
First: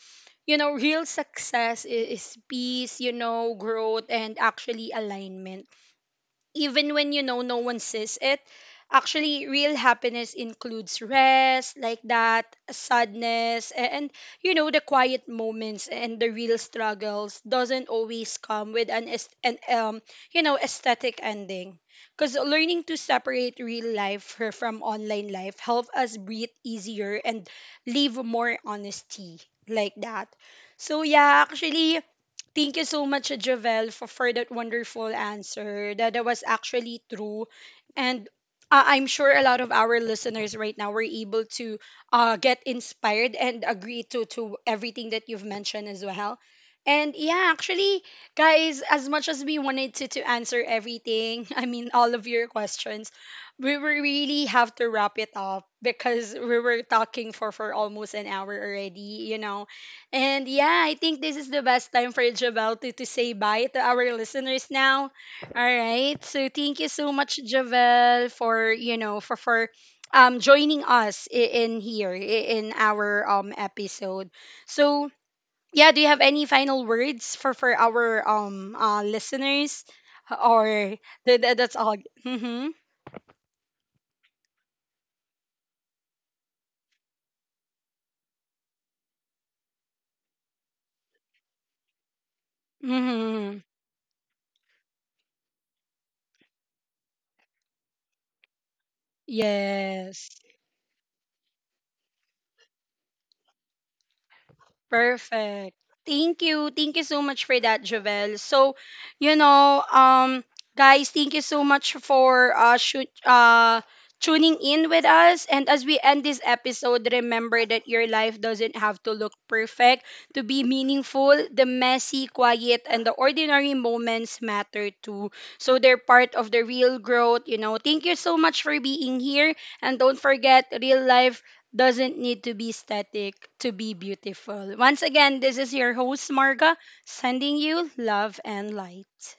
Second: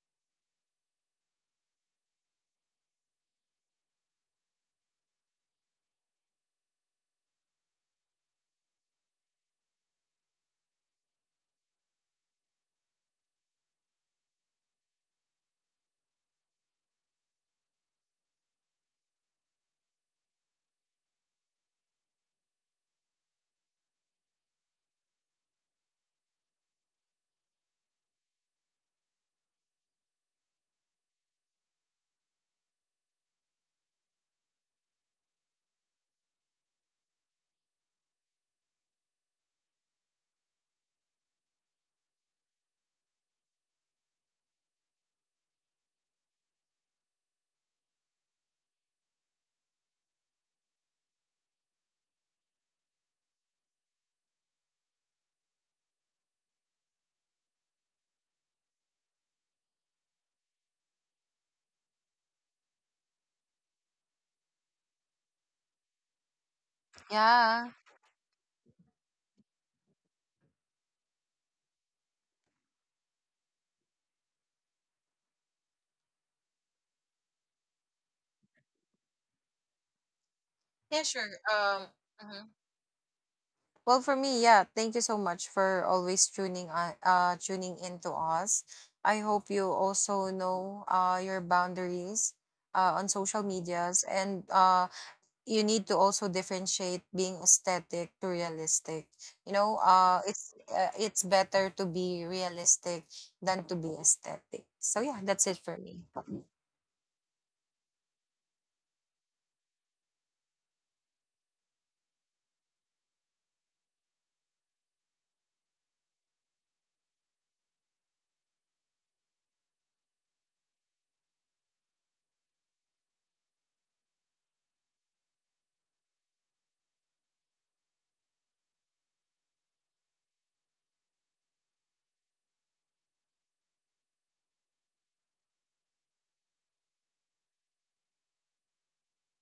A: You know, real success is peace, you know, growth, and actually alignment even when you know no one sees it. Actually real happiness includes rest, like that, sadness and you know the quiet moments, and the real struggles doesn't always come with an, you know aesthetic ending, because learning to separate real life from online life help us breathe easier and live more honesty, like that. So yeah, actually thank you so much, Javel, for that wonderful answer. That was actually true. And I'm sure a lot of our listeners right now were able to get inspired and agree to everything that you've mentioned as well. And yeah, actually, guys, as much as we wanted to answer everything, I mean, all of your questions, we will really have to wrap it up because we were talking for almost an hour already, you know. And yeah, I think this is the best time for Javel to say bye to our listeners now. All right. So thank you so much,
B: Yeah.
A: Javel, for you know for joining us in here in our episode. So yeah, do you have any final words for our listeners, or
B: Yeah, sure.
A: that's all?
B: Mhm.
A: Mm-hmm.
B: Well, for me, yeah, thank you so much for always tuning on, tuning into us. I hope you also know your boundaries on social
A: Mm-hmm.
B: medias, and you need to also differentiate being aesthetic to realistic. You know,
A: Yes.
B: it's better to be realistic than to be aesthetic. So yeah, that's it
A: Perfect.
B: for me.
A: Thank you. Thank you so much for that, Jovel. So, you know, guys, thank you so much for tuning in with us. And as we end this episode, remember that your life doesn't have to look perfect to be meaningful. The messy, quiet, and the ordinary moments matter too. So they're part of the real growth. You know, thank you so much for being here. And don't forget, real life doesn't need to be static to be beautiful. Once again, this is your host, Marga, sending you love and light.